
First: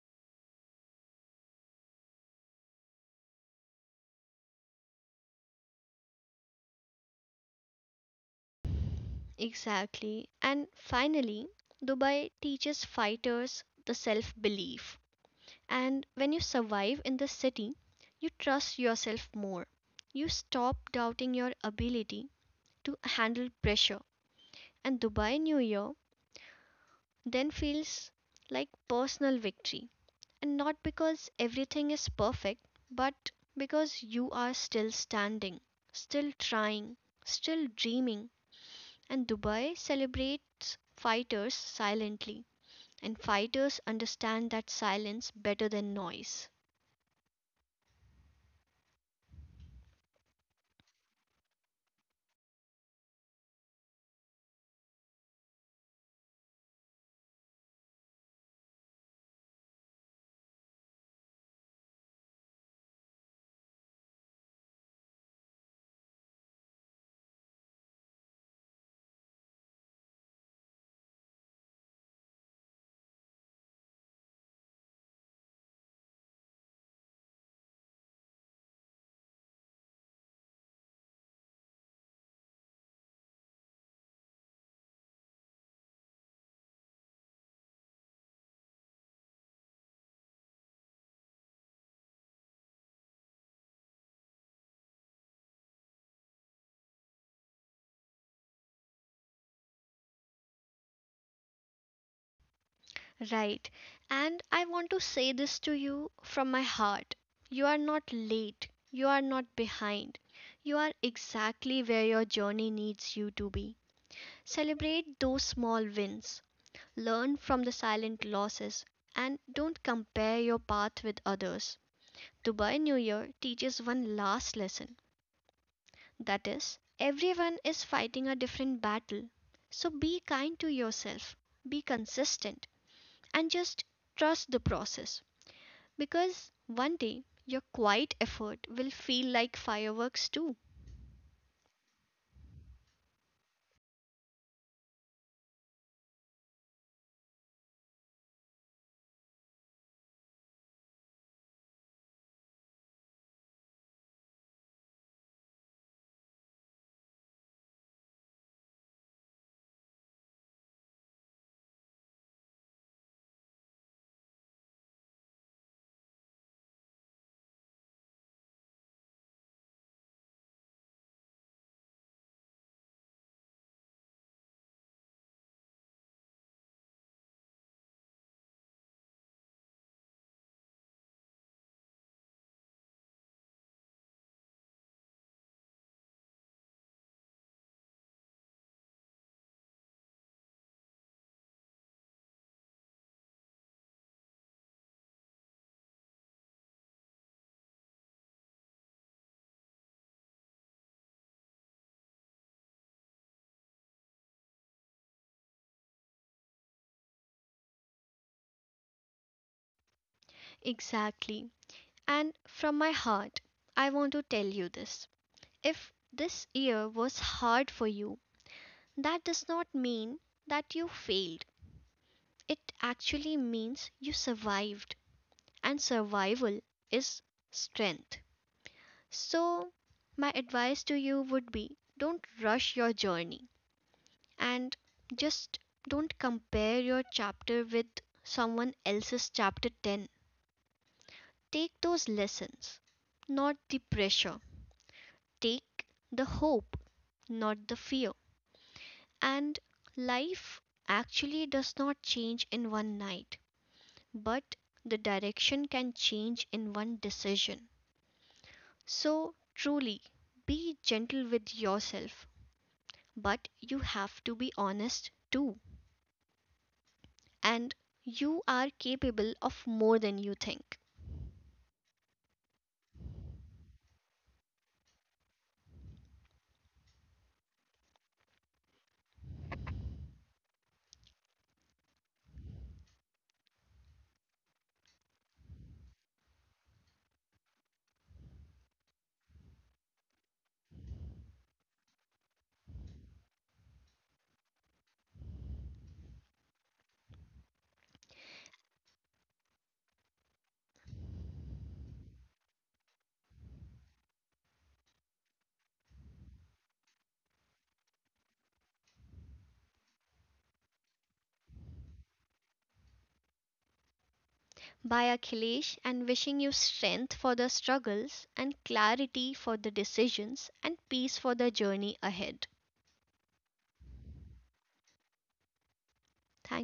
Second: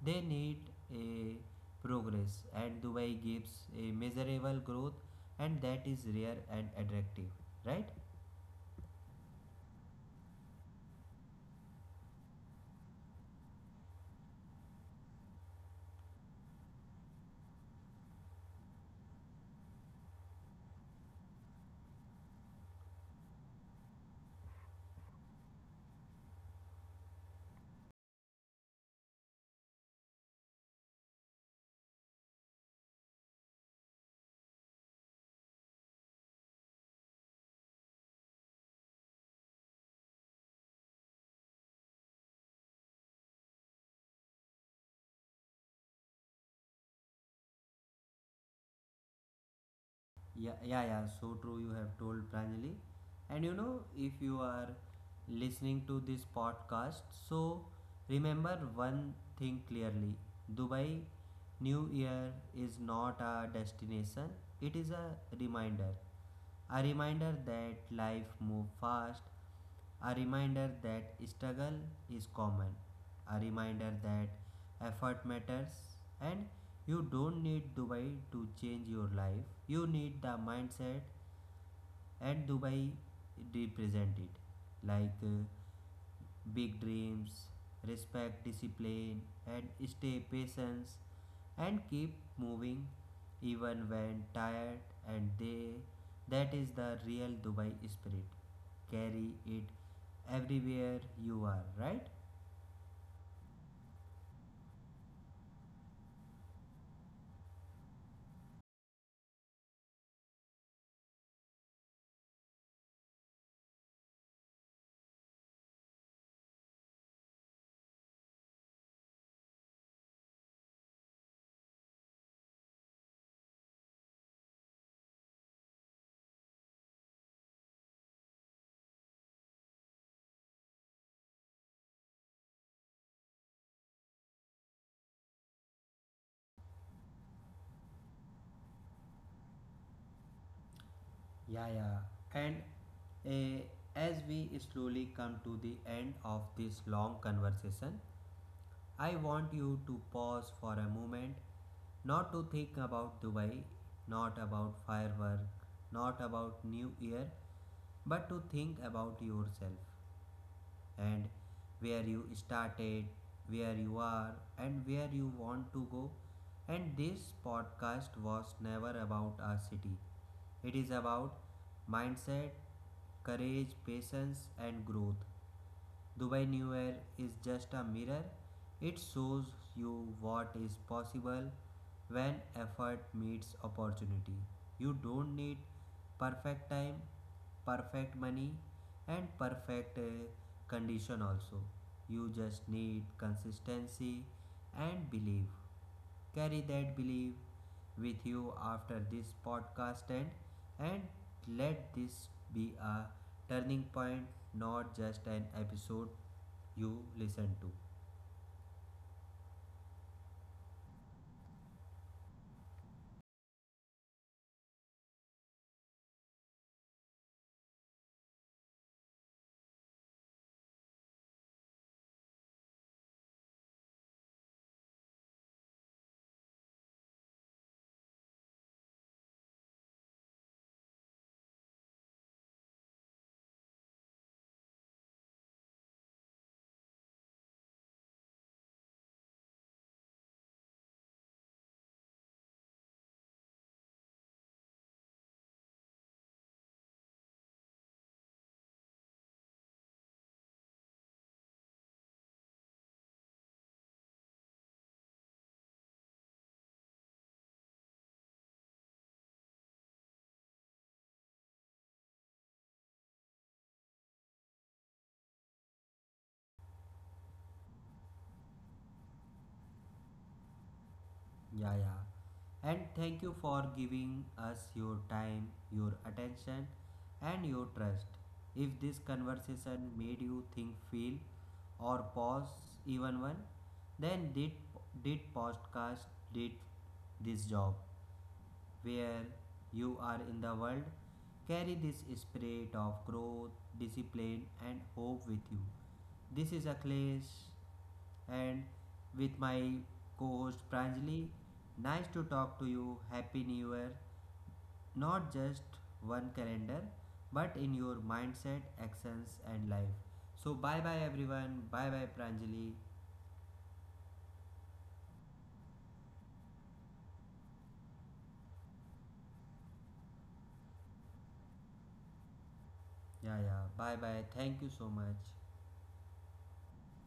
they need a progress. And Dubai gives a measurable growth, and that is rare and attractive, right?
Exactly. And finally, Dubai teaches fighters the self belief. And when you survive in the city, you trust yourself more. You stop doubting your ability to handle pressure. And Dubai New Year then feels like personal victory. And not because everything is perfect, but because you are still standing, still trying, still dreaming. And Dubai celebrates fighters silently. And fighters understand that silence better than noise.
Yeah, yeah, yeah. So true. You have told Pranjali. And you know, if you are listening to this podcast, so remember one thing clearly: Dubai New Year is not a destination; it is a reminder. A reminder that life moves fast. A reminder that struggle is common. A reminder that effort matters. And you don't need Dubai to change your life. You need the mindset. And Dubai represented like big dreams, respect, discipline, and stay patience and keep moving even when tired. And they, that is the real Dubai spirit. Carry it everywhere you are, right?
Right. And I want to say this to you from my heart. You are not late. You are not behind. You are exactly where your journey needs you to be. Celebrate those small wins. Learn from the silent losses and don't compare your path with others. Dubai New Year teaches one last lesson, that is, everyone is fighting a different battle. So be kind to yourself, be consistent, and just trust the process. Because one day your quiet effort will feel like fireworks too.
Yeah, yeah. And uh, as we slowly come to the end of this long conversation, I want you to pause for a moment, not to think about Dubai, not about firework, not about New Year, but to think about yourself and where you started, where you are, and where you want to go. And this podcast was never about a city, it is about mindset, courage, patience, and growth. Dubai New Year is just a mirror. It shows you what is possible when effort meets opportunity. You don't need perfect time, perfect money, and perfect condition also. You just need consistency and belief. Carry that belief with you after this podcast, and let this be a turning point, not just an episode you listen to.
Exactly. And from my heart, I want to tell you this. If this year was hard for you, that does not mean that you failed. It actually means you survived. And survival is strength. So, my advice to you would be, don't rush your journey, and just don't compare your chapter with someone else's chapter 10. Take those lessons, not the pressure. Take the hope, not the fear. And life actually does not change in one night, but the direction can change in one decision. So, truly, be gentle with yourself, but you have to be honest too. And you are capable of more than you think.
Yeah, yeah. And thank you for giving us your time, your attention, and your trust. If this conversation made you think, feel, or pause even one, then did podcast did this job. Where you are in the world, carry this spirit of growth, discipline, and hope with you. This is Akhilesh, and with my co host Pranjali. Nice to talk to you. Happy New Year. Not just one calendar, but in your mindset, actions, and life. So, bye bye everyone. Bye bye Pranjali.
By Akhilesh, and wishing you strength for the struggles and clarity for the decisions and peace for the journey ahead.
Yeah, yeah. Bye bye. Thank you so much.